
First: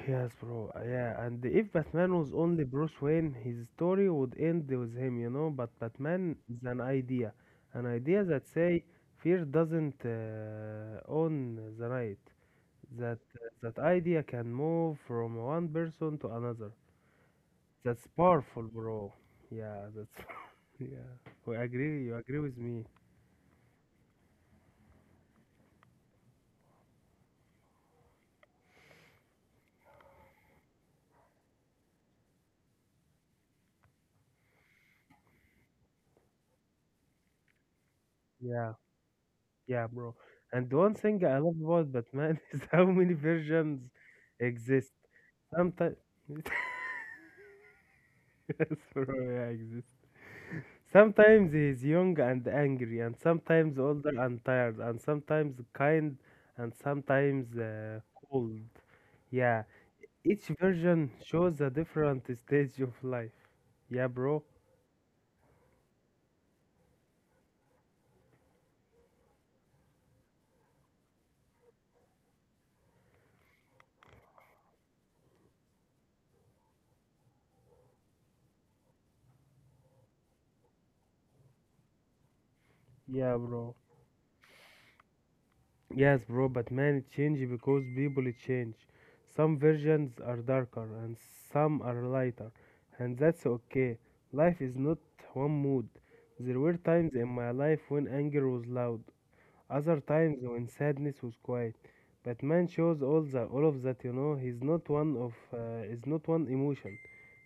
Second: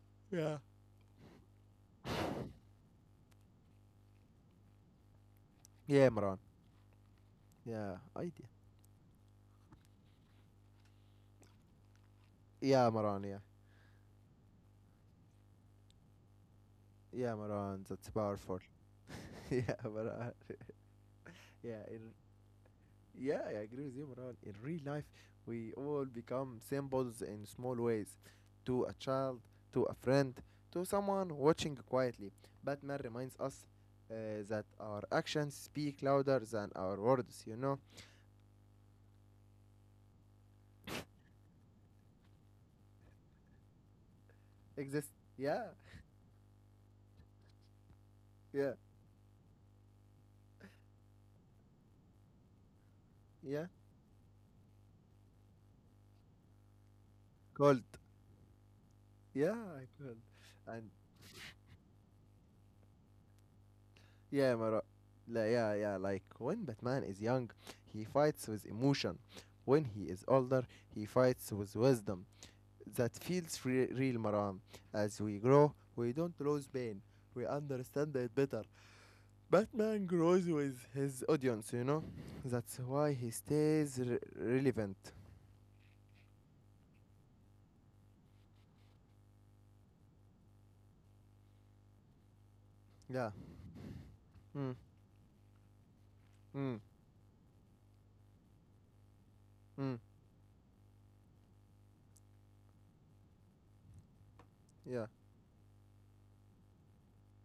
[SPEAKER 2] yes,
[SPEAKER 1] Yeah.
[SPEAKER 2] bro. Yeah, and if Batman was only Bruce Wayne, his story would end with him, you know. But
[SPEAKER 1] Yeah,
[SPEAKER 2] Batman
[SPEAKER 1] Maran.
[SPEAKER 2] is an
[SPEAKER 1] Yeah,
[SPEAKER 2] idea that
[SPEAKER 1] idea.
[SPEAKER 2] say fear doesn't own the night.
[SPEAKER 1] Yeah,
[SPEAKER 2] That
[SPEAKER 1] Maran, yeah.
[SPEAKER 2] that idea can move from one person to another.
[SPEAKER 1] Yeah, Maran,
[SPEAKER 2] That's
[SPEAKER 1] that's powerful.
[SPEAKER 2] powerful, bro.
[SPEAKER 1] yeah,
[SPEAKER 2] Yeah, that's
[SPEAKER 1] Maran.
[SPEAKER 2] yeah. We
[SPEAKER 1] Yeah,
[SPEAKER 2] agree.
[SPEAKER 1] in
[SPEAKER 2] You agree with me?
[SPEAKER 1] Yeah, I agree with you, Moran. In real life, we all become symbols in small ways, to a child, to a friend, to someone watching quietly. Batman reminds us that our actions speak louder than our words, you know?
[SPEAKER 2] Yeah, yeah, bro. And one thing I love about Batman is how many versions exist.
[SPEAKER 1] Exist. Yeah,
[SPEAKER 2] Sometimes,
[SPEAKER 1] yeah,
[SPEAKER 2] yes, bro, yeah, exist. Sometimes he is young and angry, and
[SPEAKER 1] yeah.
[SPEAKER 2] sometimes older and tired, and sometimes kind, and sometimes
[SPEAKER 1] Cold.
[SPEAKER 2] cold.
[SPEAKER 1] Yeah,
[SPEAKER 2] Yeah,
[SPEAKER 1] I cold.
[SPEAKER 2] each
[SPEAKER 1] And
[SPEAKER 2] version shows a different stage of life. Yeah, bro.
[SPEAKER 1] yeah, Mara. La- Yeah, yeah. Like when Batman is young, he fights with emotion. When he is older, he fights with wisdom. That feels real, Maram. As we grow, we don't lose pain. We understand it better. Batman grows with his audience, you know? That's why he
[SPEAKER 2] Yeah, bro.
[SPEAKER 1] stays relevant.
[SPEAKER 2] Yes, bro, but man, it changes because people change. Some versions are darker and some are lighter, and
[SPEAKER 1] Yeah.
[SPEAKER 2] that's okay. Life is
[SPEAKER 1] Mm,
[SPEAKER 2] not one mood. There were
[SPEAKER 1] mm,
[SPEAKER 2] times in my life when anger was loud, other
[SPEAKER 1] mm.
[SPEAKER 2] times when sadness was quiet. But man shows all of that, you know. He's not
[SPEAKER 1] Yeah,
[SPEAKER 2] one of uh, is not one emotion.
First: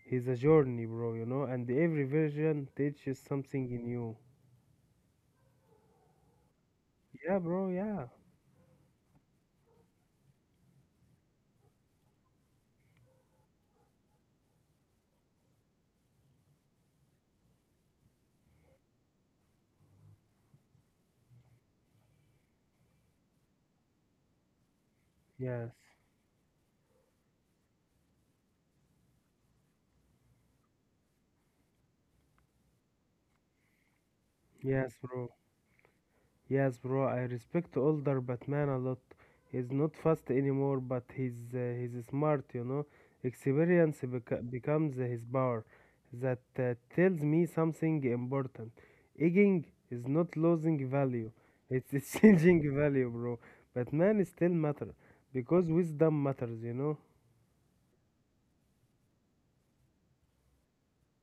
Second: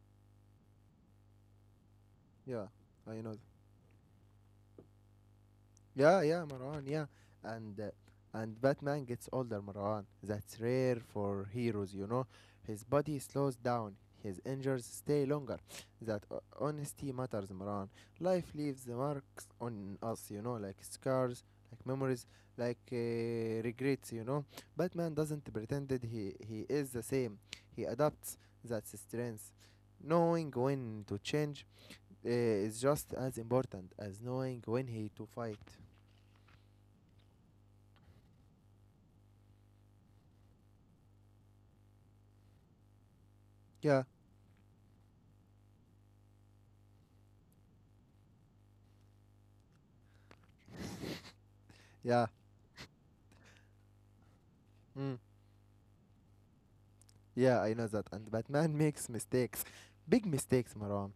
[SPEAKER 2] He's a journey, bro, you know, and every
[SPEAKER 1] yeah.
[SPEAKER 2] version teaches
[SPEAKER 1] I know.
[SPEAKER 2] something new.
[SPEAKER 1] Yeah, yeah, Marwan, yeah.
[SPEAKER 2] Yeah, bro,
[SPEAKER 1] And uh,
[SPEAKER 2] yeah.
[SPEAKER 1] and Batman gets older, Marwan. That's rare for heroes, you know. His body slows down, his injuries stay longer. That honesty matters, Marwan. Life leaves the marks on us, you know, like scars, like memories, like regrets, you know. Batman doesn't
[SPEAKER 2] Yes.
[SPEAKER 1] pretend that he is the same. He adapts. That's that strength. Knowing when to change is just as important as knowing when
[SPEAKER 2] Yes,
[SPEAKER 1] he to
[SPEAKER 2] bro.
[SPEAKER 1] fight.
[SPEAKER 2] Yes, bro, I respect older Batman a lot. He's not fast anymore, but he's smart, you know. Experience
[SPEAKER 1] Yeah,
[SPEAKER 2] becomes his power. That tells me something important. Aging is not losing value; it's
[SPEAKER 1] yeah,
[SPEAKER 2] changing value, bro. Batman still matter
[SPEAKER 1] mm,
[SPEAKER 2] because wisdom matters, you know.
[SPEAKER 1] yeah, I know that. And Batman makes mistakes, big mistakes, Maram.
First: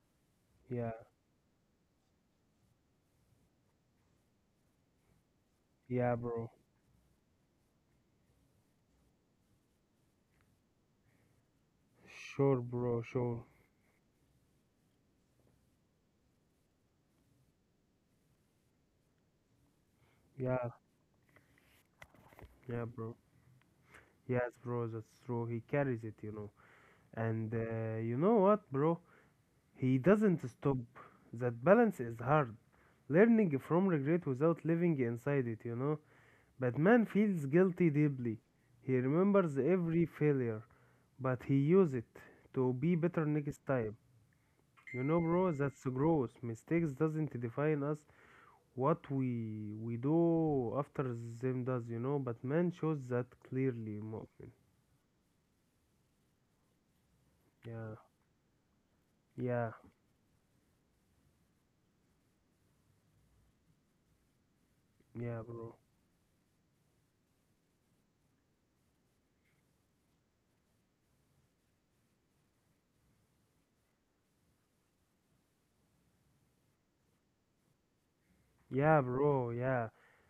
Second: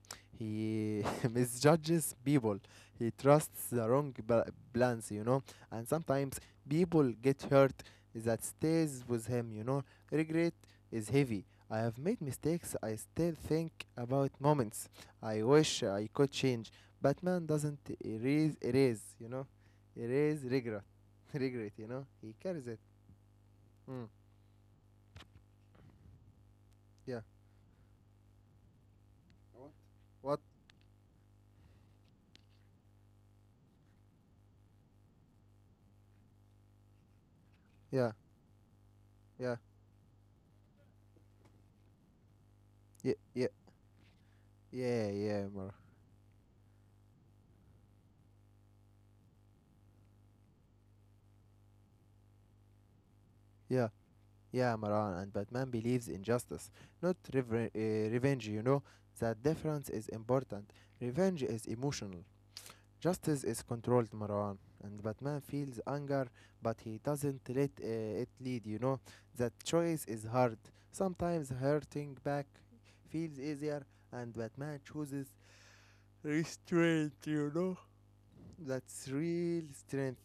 [SPEAKER 2] Yeah,
[SPEAKER 1] He misjudges people. He trusts the plans, you know. And
[SPEAKER 2] yeah,
[SPEAKER 1] sometimes
[SPEAKER 2] bro.
[SPEAKER 1] people get hurt. That stays with him, you know. Regret is heavy. I have made
[SPEAKER 2] Sure,
[SPEAKER 1] mistakes.
[SPEAKER 2] bro,
[SPEAKER 1] I still
[SPEAKER 2] sure.
[SPEAKER 1] think about moments I wish I could change. Batman doesn't erase, erase, you know, erase
[SPEAKER 2] Yeah,
[SPEAKER 1] regret, regret, you know. He carries it.
[SPEAKER 2] yeah, bro.
[SPEAKER 1] Mm,
[SPEAKER 2] Yes, bro, that's true. He carries it, you know.
[SPEAKER 1] yeah.
[SPEAKER 2] And you know what, bro? He
[SPEAKER 1] What?
[SPEAKER 2] doesn't stop. That balance is hard. Learning from regret without living inside it, you know. Batman feels guilty
[SPEAKER 1] Yeah,
[SPEAKER 2] deeply. He remembers
[SPEAKER 1] yeah,
[SPEAKER 2] every failure, but he uses it to be
[SPEAKER 1] yeah,
[SPEAKER 2] better
[SPEAKER 1] yeah,
[SPEAKER 2] next time. You
[SPEAKER 1] yeah,
[SPEAKER 2] know,
[SPEAKER 1] yeah,
[SPEAKER 2] bro,
[SPEAKER 1] Mar-
[SPEAKER 2] that's gross. Mistakes doesn't define us. What we do after them does, you know. Batman shows that
[SPEAKER 1] yeah,
[SPEAKER 2] clearly, Mu'min.
[SPEAKER 1] yeah, Maran. And Batman believes in justice, not
[SPEAKER 2] Yeah,
[SPEAKER 1] revenge. You know that
[SPEAKER 2] yeah,
[SPEAKER 1] difference is important. Revenge is emotional. Justice is controlled, Maran. And
[SPEAKER 2] yeah,
[SPEAKER 1] Batman
[SPEAKER 2] bro.
[SPEAKER 1] feels anger, but he doesn't let it lead. You know that choice is hard. Sometimes hurting back feels easier, and Batman chooses restraint. You know
[SPEAKER 2] Yeah,
[SPEAKER 1] that's
[SPEAKER 2] bro.
[SPEAKER 1] real
[SPEAKER 2] Yeah.
[SPEAKER 1] strength.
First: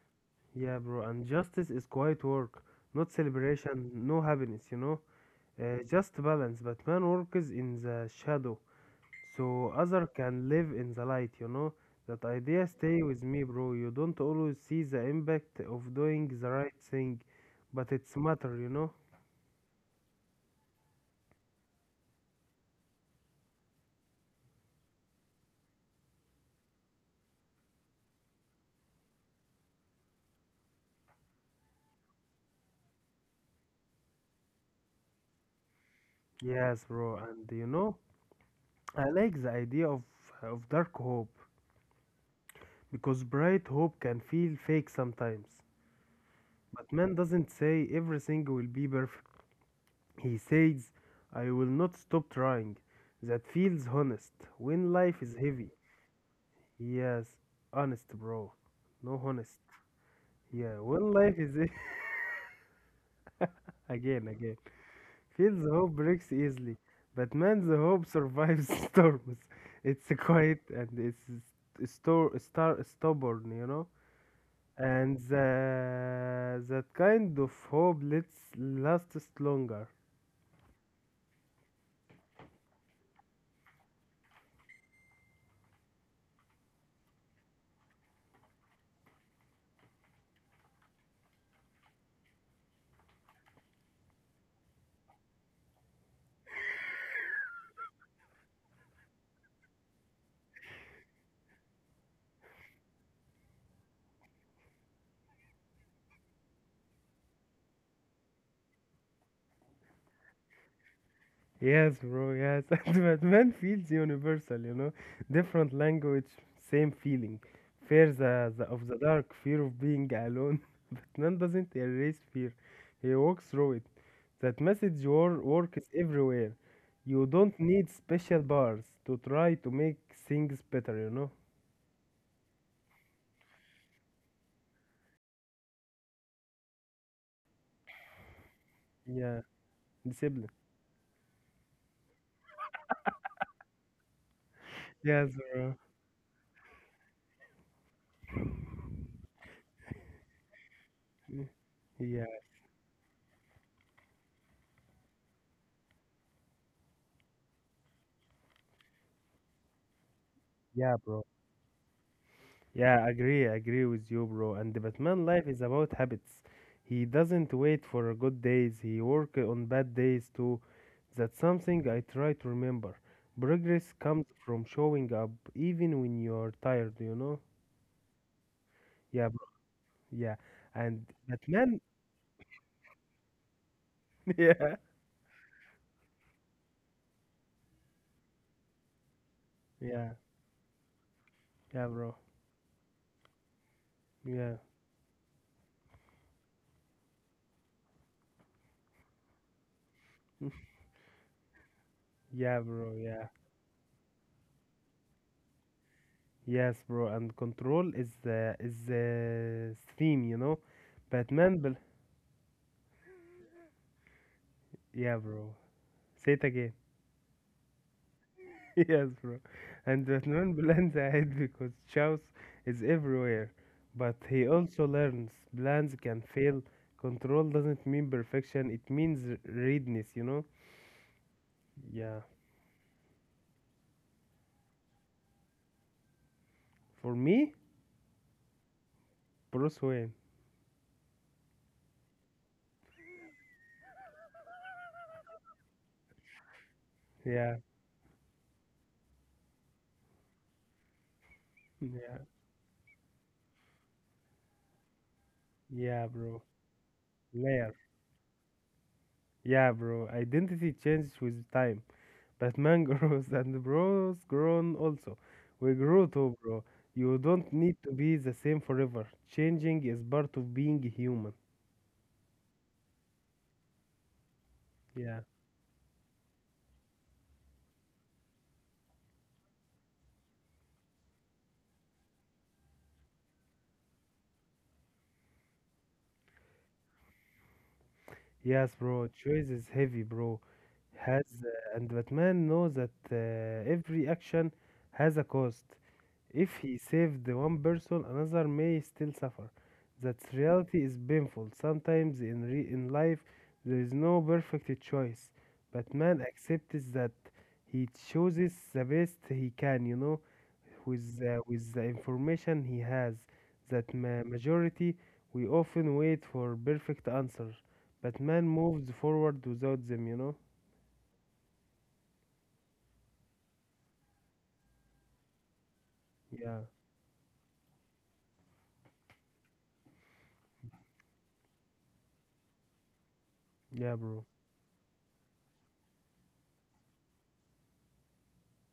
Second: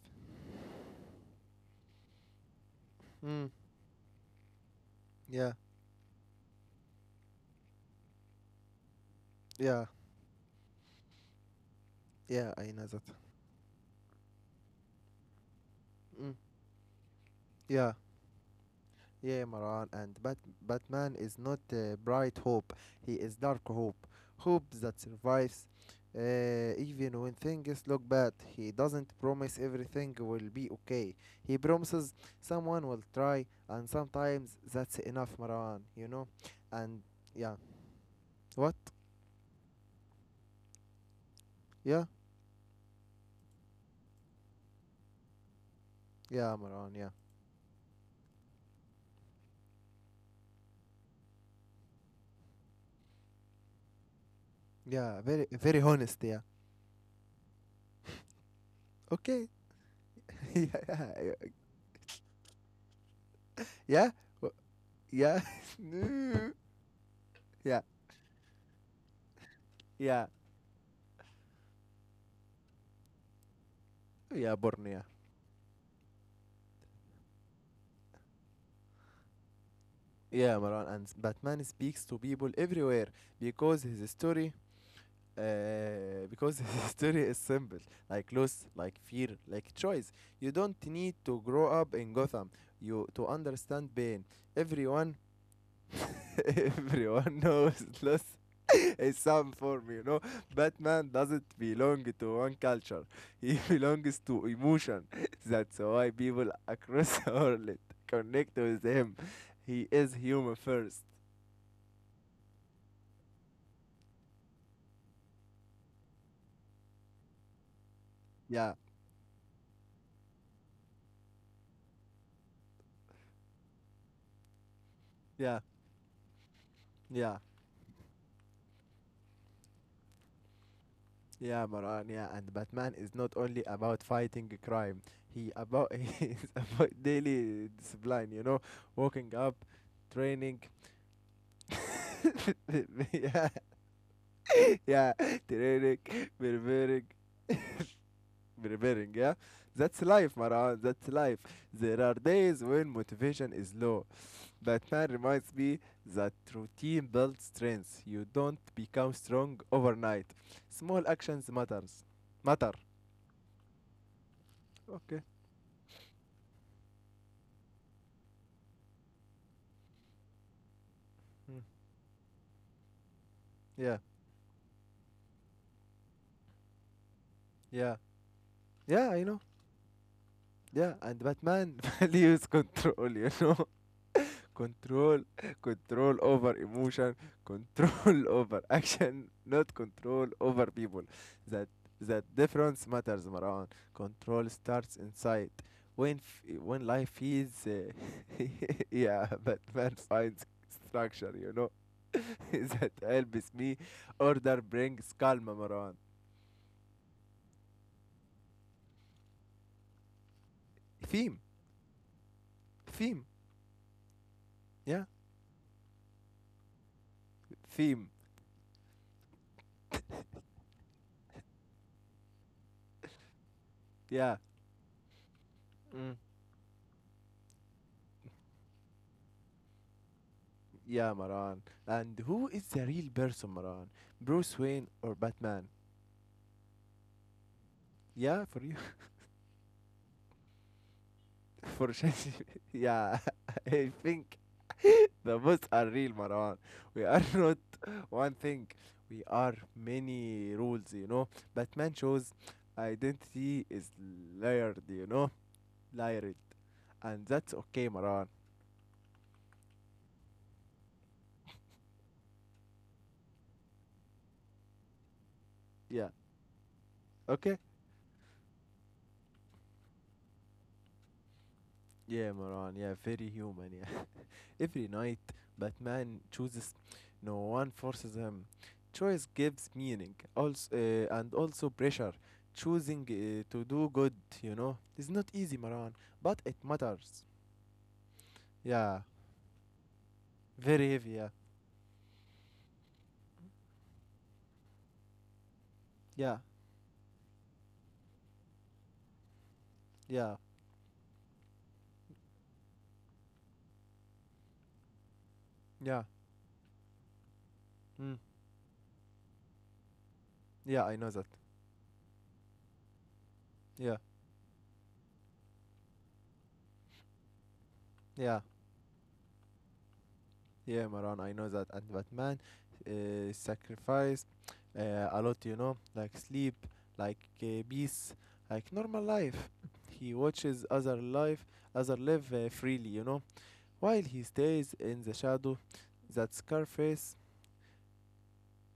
[SPEAKER 2] Yeah, bro, and justice is quiet work, not
[SPEAKER 1] Mm,
[SPEAKER 2] celebration, no happiness, you know?
[SPEAKER 1] yeah.
[SPEAKER 2] Just balance, but man works in the shadow, so
[SPEAKER 1] Yeah,
[SPEAKER 2] other can live in the light, you know? That
[SPEAKER 1] yeah,
[SPEAKER 2] idea
[SPEAKER 1] I know that.
[SPEAKER 2] stay with me, bro. You don't always see the impact of doing
[SPEAKER 1] Mm.
[SPEAKER 2] the right thing,
[SPEAKER 1] Yeah,
[SPEAKER 2] but it's matter, you know?
[SPEAKER 1] yeah, Maran. And Batman is not bright hope, he is dark hope. Hope that survives even when things look bad. He doesn't promise everything will be okay. He promises someone will try, and sometimes that's enough, Maran, you know?
[SPEAKER 2] Yes,
[SPEAKER 1] And
[SPEAKER 2] bro, and
[SPEAKER 1] yeah,
[SPEAKER 2] you know,
[SPEAKER 1] what?
[SPEAKER 2] I like the idea of dark hope,
[SPEAKER 1] Yeah,
[SPEAKER 2] because bright hope can feel fake sometimes.
[SPEAKER 1] yeah, Maran,
[SPEAKER 2] But
[SPEAKER 1] yeah.
[SPEAKER 2] man doesn't say everything will be perfect. He says, I will not stop trying. That feels honest. When
[SPEAKER 1] Yeah,
[SPEAKER 2] life is
[SPEAKER 1] very,
[SPEAKER 2] heavy.
[SPEAKER 1] very honest, yeah.
[SPEAKER 2] Yes, honest, bro. No
[SPEAKER 1] Okay.
[SPEAKER 2] honest. Yeah, when
[SPEAKER 1] yeah,
[SPEAKER 2] life is
[SPEAKER 1] yeah.
[SPEAKER 2] again, again.
[SPEAKER 1] Yeah.
[SPEAKER 2] Feels hope breaks easily. But man's
[SPEAKER 1] yeah.
[SPEAKER 2] hope survives storms. It's
[SPEAKER 1] Yeah.
[SPEAKER 2] quiet and it's stubborn, you know?
[SPEAKER 1] Yeah, Borneo.
[SPEAKER 2] And that kind of hope lets lasts longer.
[SPEAKER 1] Yeah, Marwan. And Batman speaks to people everywhere because his story. Because his story is simple, like loss, like fear, like choice. You don't need to grow up in Gotham you to understand pain. Everyone Everyone knows loss is some form, you know. Batman doesn't belong to one culture, he belongs to emotion. That's why people across the world connect with him. He is human first.
[SPEAKER 2] Yes, bro, yes. And Batman feels universal, you know. Different language, same feeling. Fear
[SPEAKER 1] Yeah,
[SPEAKER 2] of the dark, fear of being alone. Batman doesn't erase fear, he walks through it. That message
[SPEAKER 1] yeah,
[SPEAKER 2] works everywhere. You
[SPEAKER 1] yeah,
[SPEAKER 2] don't need special bars to try to make things better, you know.
[SPEAKER 1] yeah, Marwan. Yeah, and Batman is not only about fighting crime. He about he is about daily discipline. You know, waking
[SPEAKER 2] Yeah,
[SPEAKER 1] up,
[SPEAKER 2] discipline.
[SPEAKER 1] training. yeah, yeah,
[SPEAKER 2] Yes, bro.
[SPEAKER 1] training, preparing, preparing, yeah? That's life, Maran. That's life.
[SPEAKER 2] Mm.
[SPEAKER 1] There are
[SPEAKER 2] Yeah,
[SPEAKER 1] days when motivation is low. Batman reminds me that routine builds strength. You don't become strong overnight.
[SPEAKER 2] yeah,
[SPEAKER 1] Small
[SPEAKER 2] bro.
[SPEAKER 1] actions matters. Matter.
[SPEAKER 2] Yeah, agree, agree with you, bro. And the
[SPEAKER 1] Okay.
[SPEAKER 2] Batman life is about habits. He doesn't wait for good days, he work on bad days too. That's
[SPEAKER 1] Mm.
[SPEAKER 2] something I try to remember. Progress
[SPEAKER 1] Yeah.
[SPEAKER 2] comes from showing up even when you're tired, you know?
[SPEAKER 1] Yeah. Yeah, I
[SPEAKER 2] Yeah, bro.
[SPEAKER 1] know.
[SPEAKER 2] Yeah.
[SPEAKER 1] Yeah,
[SPEAKER 2] And
[SPEAKER 1] and Batman
[SPEAKER 2] Batman,
[SPEAKER 1] values control, you know.
[SPEAKER 2] yeah,
[SPEAKER 1] Control control over emotion, control over action, not
[SPEAKER 2] yeah,
[SPEAKER 1] control over people. that
[SPEAKER 2] yeah, bro.
[SPEAKER 1] that difference matters, Maran. Control
[SPEAKER 2] Yeah.
[SPEAKER 1] starts inside when when life is yeah, but man finds structure, you know.
[SPEAKER 2] Yeah,
[SPEAKER 1] That
[SPEAKER 2] bro. Yeah.
[SPEAKER 1] helps me. Order brings calm, Maran.
[SPEAKER 2] Yes, bro. And control is the stream, you know.
[SPEAKER 1] Theme,
[SPEAKER 2] Batman, bel
[SPEAKER 1] theme, yeah?
[SPEAKER 2] yeah, bro. Say it again.
[SPEAKER 1] Theme,
[SPEAKER 2] Yes, bro. And Batman plans ahead because Chaos is everywhere. But
[SPEAKER 1] yeah.
[SPEAKER 2] he also learns plans
[SPEAKER 1] Mm.
[SPEAKER 2] can fail. Control doesn't mean perfection, it means readiness, you know?
[SPEAKER 1] Yeah, Maran, and
[SPEAKER 2] Yeah.
[SPEAKER 1] who is the real person, Maran? Bruce Wayne or Batman?
[SPEAKER 2] For me,
[SPEAKER 1] Yeah, for you.
[SPEAKER 2] Bruce Wayne.
[SPEAKER 1] For change. Yeah, I think the bots are real, Marwan. We are not
[SPEAKER 2] Yeah.
[SPEAKER 1] one thing. We are many rules, you know. Batman
[SPEAKER 2] Yeah.
[SPEAKER 1] shows identity is layered, you know,
[SPEAKER 2] Yeah,
[SPEAKER 1] layered,
[SPEAKER 2] bro.
[SPEAKER 1] and that's
[SPEAKER 2] Layer.
[SPEAKER 1] okay, Marwan.
[SPEAKER 2] Yeah, bro. Identity changes with time. Batman grows and bro's grown also. We
[SPEAKER 1] Yeah.
[SPEAKER 2] grow too, bro. You don't
[SPEAKER 1] Okay.
[SPEAKER 2] need to be the same forever. Changing is part of being human.
[SPEAKER 1] Yeah, Marwan. Yeah, very human. Yeah. Every night,
[SPEAKER 2] Yeah.
[SPEAKER 1] Batman chooses. No one forces him. Choice gives meaning, also, and also pressure. Choosing to do good, you know, is not easy, Maran, but it matters.
[SPEAKER 2] Yes,
[SPEAKER 1] Yeah,
[SPEAKER 2] bro. Choice is heavy, bro.
[SPEAKER 1] very heavy. Yeah,
[SPEAKER 2] Has and Batman knows that every action has a cost.
[SPEAKER 1] yeah,
[SPEAKER 2] If he saved the one person, another may still suffer. That
[SPEAKER 1] yeah,
[SPEAKER 2] reality is painful. Sometimes in in life, there is no perfect choice, but
[SPEAKER 1] yeah.
[SPEAKER 2] man accepts that he
[SPEAKER 1] Mm.
[SPEAKER 2] chooses the best he can. You know,
[SPEAKER 1] Yeah, I know that.
[SPEAKER 2] with the information he has.
[SPEAKER 1] Yeah,
[SPEAKER 2] That majority, we often wait for perfect answers, but
[SPEAKER 1] yeah.
[SPEAKER 2] man moves forward without them. You know.
[SPEAKER 1] Yeah, Maran, I know that. And Batman sacrificed a lot, you know, like sleep,
[SPEAKER 2] Yeah.
[SPEAKER 1] like peace, like normal life. He watches other life, other live freely, you know,
[SPEAKER 2] Yeah,
[SPEAKER 1] while he
[SPEAKER 2] bro.
[SPEAKER 1] stays in the shadow. That Scarface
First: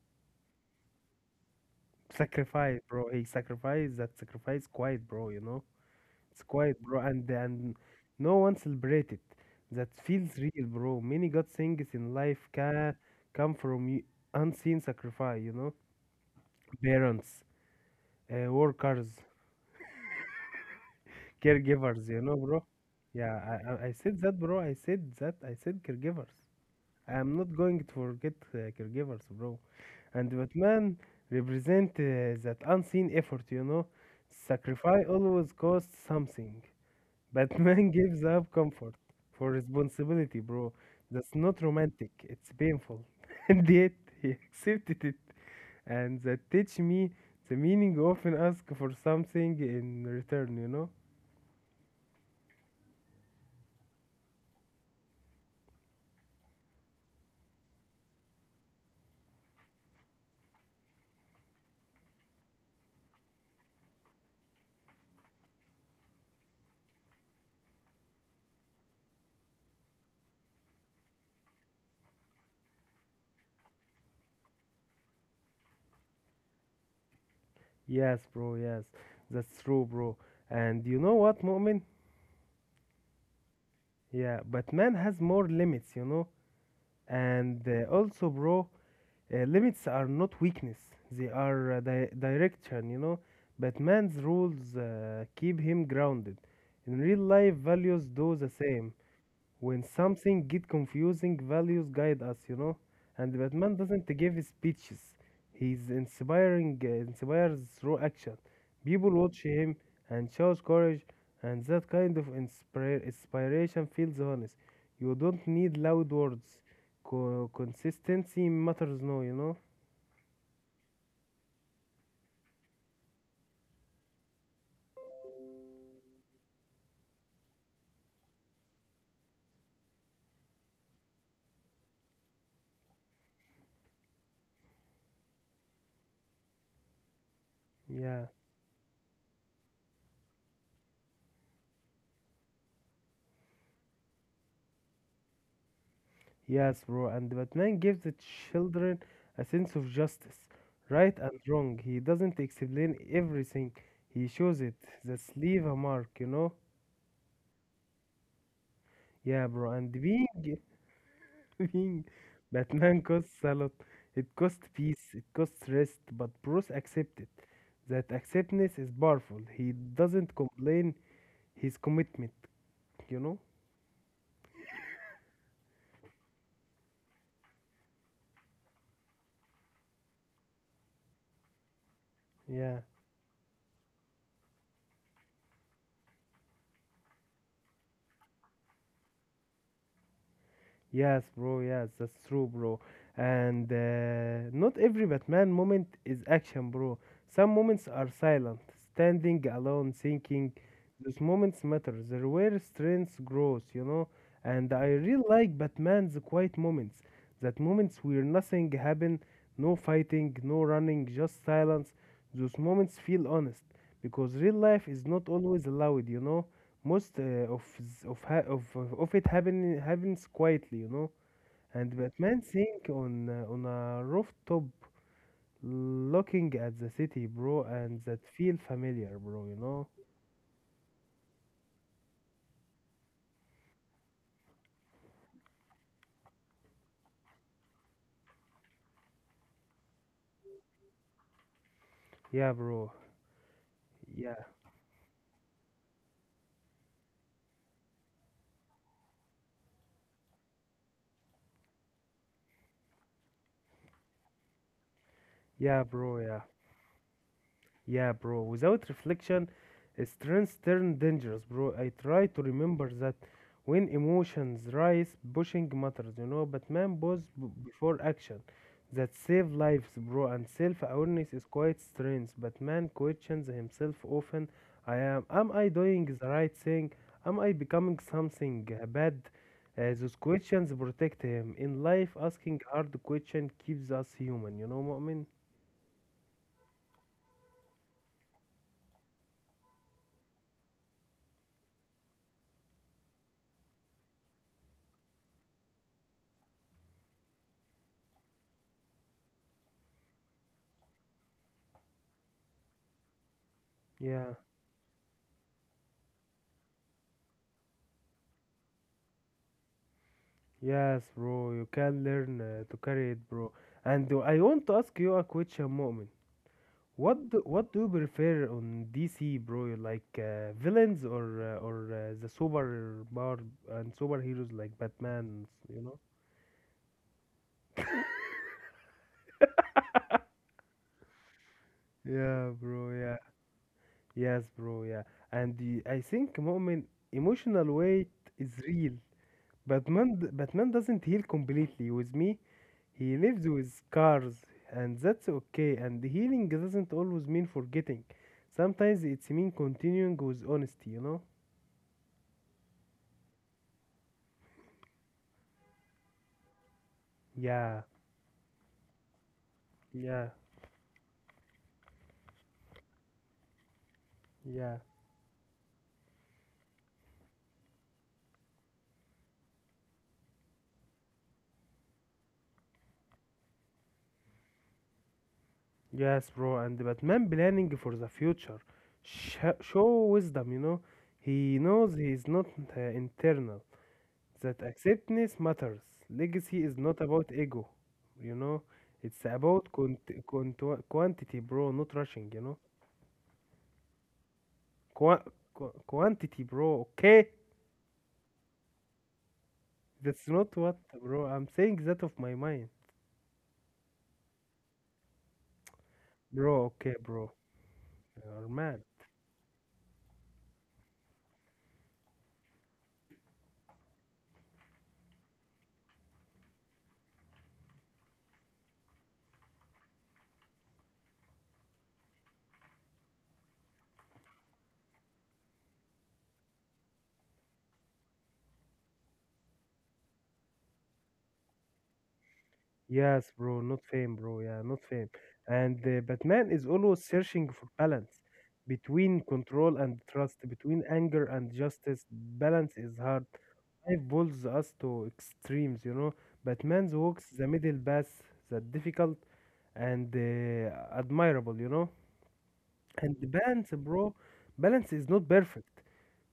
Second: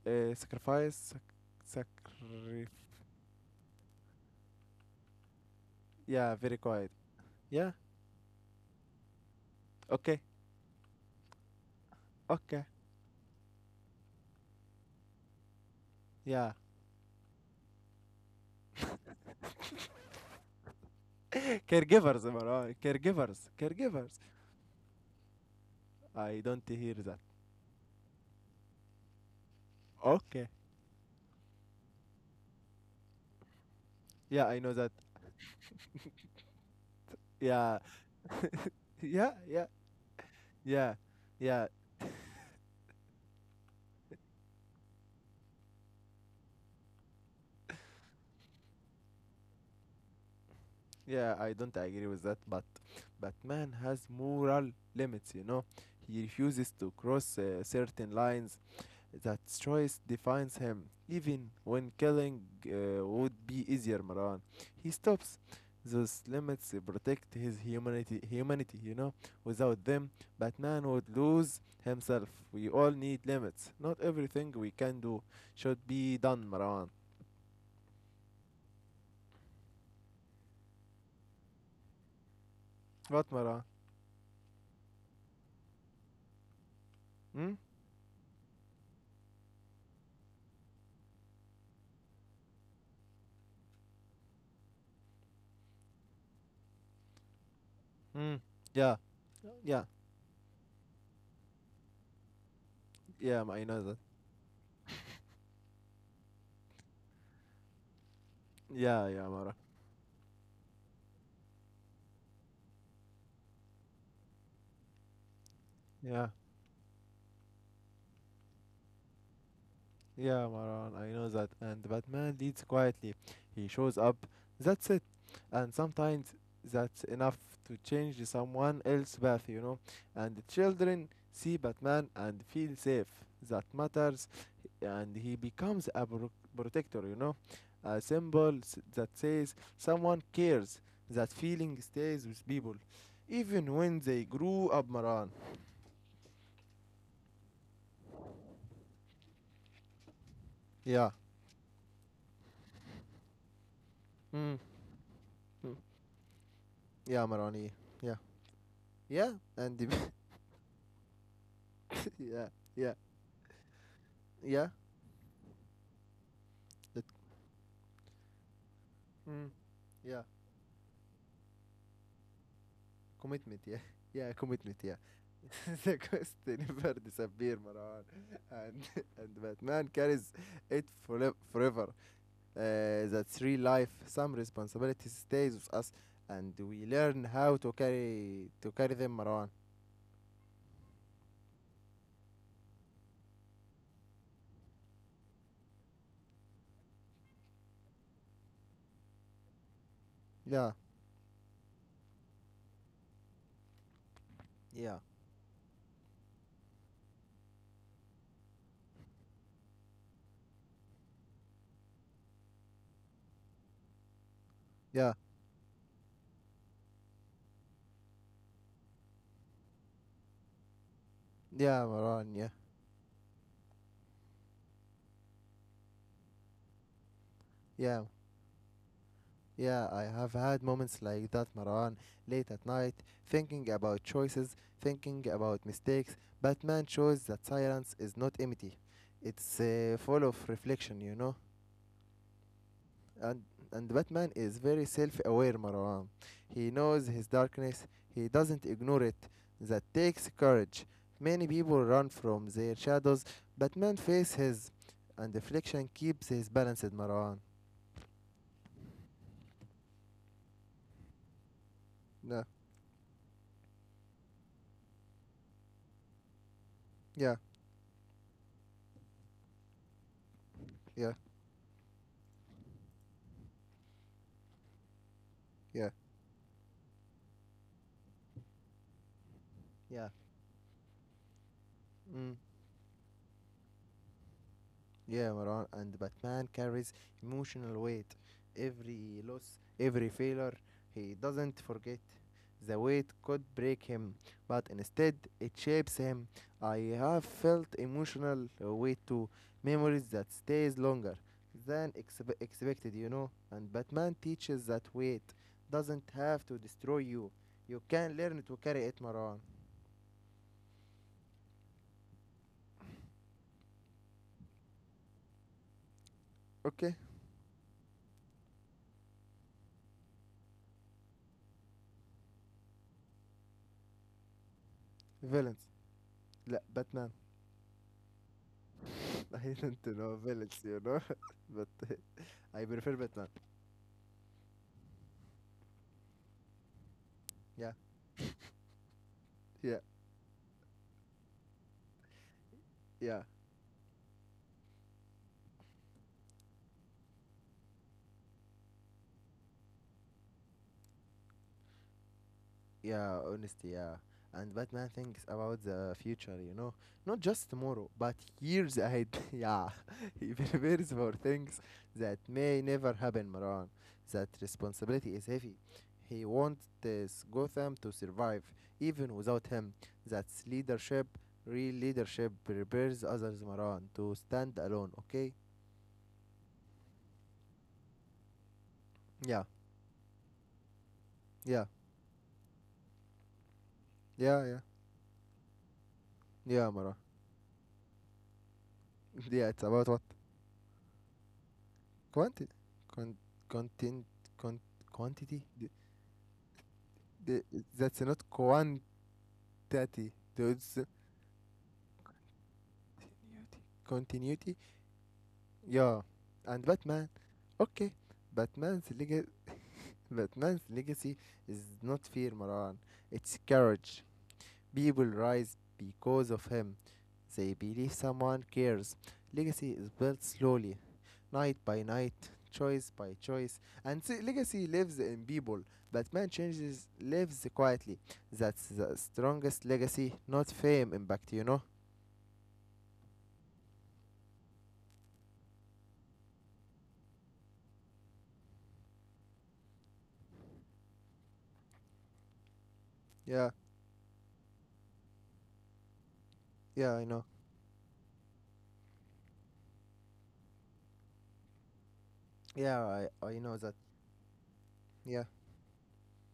[SPEAKER 1] uh, sacrifice, sac- sacrif-
[SPEAKER 2] Sacrifice, bro. He sacrificed that sacrifice quite, bro. You know.
[SPEAKER 1] yeah,
[SPEAKER 2] It's
[SPEAKER 1] very
[SPEAKER 2] quiet,
[SPEAKER 1] quiet.
[SPEAKER 2] bro, and
[SPEAKER 1] Yeah,
[SPEAKER 2] and no one celebrated. That
[SPEAKER 1] okay,
[SPEAKER 2] feels real, bro. Many good things in life
[SPEAKER 1] okay,
[SPEAKER 2] can come from unseen sacrifice, you know.
[SPEAKER 1] yeah.
[SPEAKER 2] Parents, workers, caregivers, you
[SPEAKER 1] caregivers,
[SPEAKER 2] know, bro.
[SPEAKER 1] Maran,
[SPEAKER 2] Yeah,
[SPEAKER 1] caregivers,
[SPEAKER 2] I
[SPEAKER 1] caregivers.
[SPEAKER 2] said that, bro. I said that. I said caregivers.
[SPEAKER 1] I don't hear that.
[SPEAKER 2] I am not going to forget caregivers, bro. And
[SPEAKER 1] Okay,
[SPEAKER 2] Batman represent that unseen effort, you know.
[SPEAKER 1] yeah, I know that.
[SPEAKER 2] Sacrifice always costs something.
[SPEAKER 1] Yeah,
[SPEAKER 2] Batman gives up comfort
[SPEAKER 1] yeah,
[SPEAKER 2] for
[SPEAKER 1] yeah,
[SPEAKER 2] responsibility, bro.
[SPEAKER 1] yeah,
[SPEAKER 2] That's not
[SPEAKER 1] yeah,
[SPEAKER 2] romantic. It's painful. And yet he accepted it. And that teach me the meaning often ask for something in return, you know?
[SPEAKER 1] yeah. I don't agree with that, but Batman has moral limits. You know, he refuses to cross certain lines. That choice defines him, even when killing would be easier. Maran, he stops. Those limits protect his humanity. Humanity, you know. Without them, Batman would lose himself. We all need limits. Not everything we can do should be done, Maran.
[SPEAKER 2] Yes, bro, yes. That's true, bro. And you know what, Mu'min?
[SPEAKER 1] What, Maran?
[SPEAKER 2] Yeah, Batman has more limits, you know?
[SPEAKER 1] Hmm?
[SPEAKER 2] And also, bro, uh, limits are not weakness, they are direction, you know. But man's rules keep him grounded. In real life, values do
[SPEAKER 1] Mm.
[SPEAKER 2] the same.
[SPEAKER 1] Yeah.
[SPEAKER 2] When
[SPEAKER 1] Yeah.
[SPEAKER 2] something get confusing, values guide us, you know. And
[SPEAKER 1] Yeah. I
[SPEAKER 2] Batman
[SPEAKER 1] know that.
[SPEAKER 2] doesn't give speeches. He's inspiring, inspires through action.
[SPEAKER 1] Yeah.
[SPEAKER 2] People
[SPEAKER 1] Yeah,
[SPEAKER 2] watch
[SPEAKER 1] Maran.
[SPEAKER 2] him and shows courage, and that kind of inspiration feels honest. You don't need loud
[SPEAKER 1] Yeah.
[SPEAKER 2] words consistency matters no you know
[SPEAKER 1] Yeah, Maran. I know that. And Batman leads quietly. He shows up. That's it. And sometimes that's enough to change someone else's path, you know. And the children see Batman and feel safe. That matters. And he becomes a protector, you know. A
[SPEAKER 2] yeah,
[SPEAKER 1] symbol that says someone cares. That feeling stays with people. Even when they grew up, Maran.
[SPEAKER 2] yes, bro. And Batman gives the children a sense of justice,
[SPEAKER 1] Yeah,
[SPEAKER 2] right and wrong. He doesn't explain everything, he
[SPEAKER 1] Mm.
[SPEAKER 2] shows it. That's leave
[SPEAKER 1] Mm.
[SPEAKER 2] a mark, you know?
[SPEAKER 1] yeah, Marani. Yeah, yeah,
[SPEAKER 2] Yeah, bro.
[SPEAKER 1] and
[SPEAKER 2] And
[SPEAKER 1] the-
[SPEAKER 2] being, being
[SPEAKER 1] yeah, yeah,
[SPEAKER 2] Batman costs a lot. It costs
[SPEAKER 1] yeah,
[SPEAKER 2] peace, it costs rest, but Bruce
[SPEAKER 1] the-
[SPEAKER 2] accepted. That acceptance is powerful.
[SPEAKER 1] Mm.
[SPEAKER 2] He
[SPEAKER 1] yeah,
[SPEAKER 2] doesn't complain his commitment, you know?
[SPEAKER 1] commitment. Yeah, yeah, commitment. Yeah. The quest never disappear, Marwan, and and Batman carries it forever.
[SPEAKER 2] Yeah.
[SPEAKER 1] That three life, some responsibility stays with us, and we learn how to carry them, Marwan.
[SPEAKER 2] Yes, bro. Yes, that's true, bro. And not every Batman moment is action, bro. Some moments are silent, standing alone, thinking.
[SPEAKER 1] Yeah,
[SPEAKER 2] Those moments matter. They're where strength grows, you know. And I
[SPEAKER 1] yeah,
[SPEAKER 2] really like Batman's quiet moments. That moments where nothing happen, no fighting, no running, just silence. Those moments feel honest because real life is
[SPEAKER 1] yeah,
[SPEAKER 2] not always loud, you know. Most of s- of ha of it happens quietly, you know.
[SPEAKER 1] yeah,
[SPEAKER 2] And
[SPEAKER 1] Marwan.
[SPEAKER 2] Batman
[SPEAKER 1] Yeah,
[SPEAKER 2] sing on a rooftop, looking at the city, bro,
[SPEAKER 1] yeah,
[SPEAKER 2] and that feel familiar, bro. You
[SPEAKER 1] yeah,
[SPEAKER 2] know?
[SPEAKER 1] I have had moments like that, Maran, late at night, thinking about choices, thinking about mistakes. Batman shows that silence is not empty. It's full of reflection, you know.
[SPEAKER 2] Yeah, bro.
[SPEAKER 1] And and Batman
[SPEAKER 2] Yeah,
[SPEAKER 1] is very self-aware, Maran. He knows his darkness. He doesn't ignore it. That takes courage. Many people run from their shadows. Batman faces his, and
[SPEAKER 2] yeah,
[SPEAKER 1] reflection
[SPEAKER 2] bro.
[SPEAKER 1] keeps
[SPEAKER 2] Yeah.
[SPEAKER 1] his balanced, Maran.
[SPEAKER 2] Yeah, bro. Without reflection, strengths turn dangerous, bro. I try
[SPEAKER 1] Yeah,
[SPEAKER 2] to remember that when emotions rise, pushing matters, you know. But man, pause
[SPEAKER 1] yeah,
[SPEAKER 2] before action. That save lives, bro. And
[SPEAKER 1] yeah,
[SPEAKER 2] self-awareness is quite strength. But man questions himself often. I am. Am I
[SPEAKER 1] yeah,
[SPEAKER 2] doing the right thing? Am I becoming something bad?
[SPEAKER 1] yeah.
[SPEAKER 2] Those questions protect him. In life,
[SPEAKER 1] Mm.
[SPEAKER 2] asking hard question keeps us human. You know, Mu'min?
[SPEAKER 1] Yeah, Maran, and Batman carries emotional weight. Every loss, every failure, he doesn't forget. The weight could break him, but instead it shapes him. I have felt emotional weight too, memories that stays longer than expected, you know. And Batman
[SPEAKER 2] Yeah.
[SPEAKER 1] teaches that weight doesn't have to destroy you. You can learn to carry it, Maran.
[SPEAKER 2] Yes, bro, you can learn to carry it, bro. And I want to ask you a question, Mu'min.
[SPEAKER 1] Okay,
[SPEAKER 2] What do you prefer on DC, bro? You like villains or the super power and superheroes like Batman,
[SPEAKER 1] villains.
[SPEAKER 2] you know?
[SPEAKER 1] لا باتمان I didn't know villains, you know, but
[SPEAKER 2] Yeah,
[SPEAKER 1] I
[SPEAKER 2] bro,
[SPEAKER 1] prefer
[SPEAKER 2] yeah.
[SPEAKER 1] Batman.
[SPEAKER 2] Yes, bro, yeah. And the, I think, Mu'min,
[SPEAKER 1] Yeah,
[SPEAKER 2] emotional weight is real.
[SPEAKER 1] yeah,
[SPEAKER 2] Batman doesn't heal completely. With me, he
[SPEAKER 1] yeah,
[SPEAKER 2] lives with scars, and that's okay. And healing doesn't always mean forgetting. Sometimes it's mean continuing with honesty, you know?
[SPEAKER 1] yeah. Honestly, yeah. And Batman thinks about the future, you know, not just
[SPEAKER 2] Yeah,
[SPEAKER 1] tomorrow, but years ahead. yeah,
[SPEAKER 2] yeah,
[SPEAKER 1] he prepares for things that may never happen, Maran. That
[SPEAKER 2] yeah.
[SPEAKER 1] responsibility is heavy. He wants this Gotham to survive, even without him. That's leadership. Real leadership prepares others, Maran, to stand alone. Okay.
[SPEAKER 2] Yes, bro. And Batman planning for the future.
[SPEAKER 1] Yeah.
[SPEAKER 2] Show wisdom, you know? He
[SPEAKER 1] Yeah,
[SPEAKER 2] knows he's not internal.
[SPEAKER 1] yeah, yeah,
[SPEAKER 2] That acceptance matters. Legacy
[SPEAKER 1] yeah,
[SPEAKER 2] is
[SPEAKER 1] Mara.
[SPEAKER 2] not about ego, you know. It's
[SPEAKER 1] Yeah, it's
[SPEAKER 2] about
[SPEAKER 1] about what
[SPEAKER 2] quantity, bro, not rushing, you
[SPEAKER 1] quantity,
[SPEAKER 2] know.
[SPEAKER 1] con- content, con-
[SPEAKER 2] Qua-
[SPEAKER 1] quantity.
[SPEAKER 2] Quantity, bro, okay?
[SPEAKER 1] The, that's not quantity.
[SPEAKER 2] That's not
[SPEAKER 1] That's
[SPEAKER 2] what, bro. I'm saying that of my mind.
[SPEAKER 1] continuity. Yeah, and
[SPEAKER 2] Bro, okay,
[SPEAKER 1] Batman.
[SPEAKER 2] bro.
[SPEAKER 1] Okay,
[SPEAKER 2] You're
[SPEAKER 1] Batman's
[SPEAKER 2] mad.
[SPEAKER 1] legacy. Batman's legacy is not fear, Maran. It's courage. People rise because of him. They believe someone cares. Legacy is built slowly, night by night, choice by choice. And legacy lives in people, but man changes lives quietly. That's the strongest legacy, not fame impact, you know?
[SPEAKER 2] Yes, bro, not fame, bro. Yeah, not fame. And Batman is always searching for balance between control and trust, between anger and justice. Balance is hard,
[SPEAKER 1] Yeah,
[SPEAKER 2] life pulls us to extremes, you know. Batman
[SPEAKER 1] yeah, I know.
[SPEAKER 2] walks the middle path, that difficult and admirable, you know.
[SPEAKER 1] Yeah,
[SPEAKER 2] And the
[SPEAKER 1] I know
[SPEAKER 2] balance,
[SPEAKER 1] that.
[SPEAKER 2] bro, balance is
[SPEAKER 1] Yeah,
[SPEAKER 2] not perfect.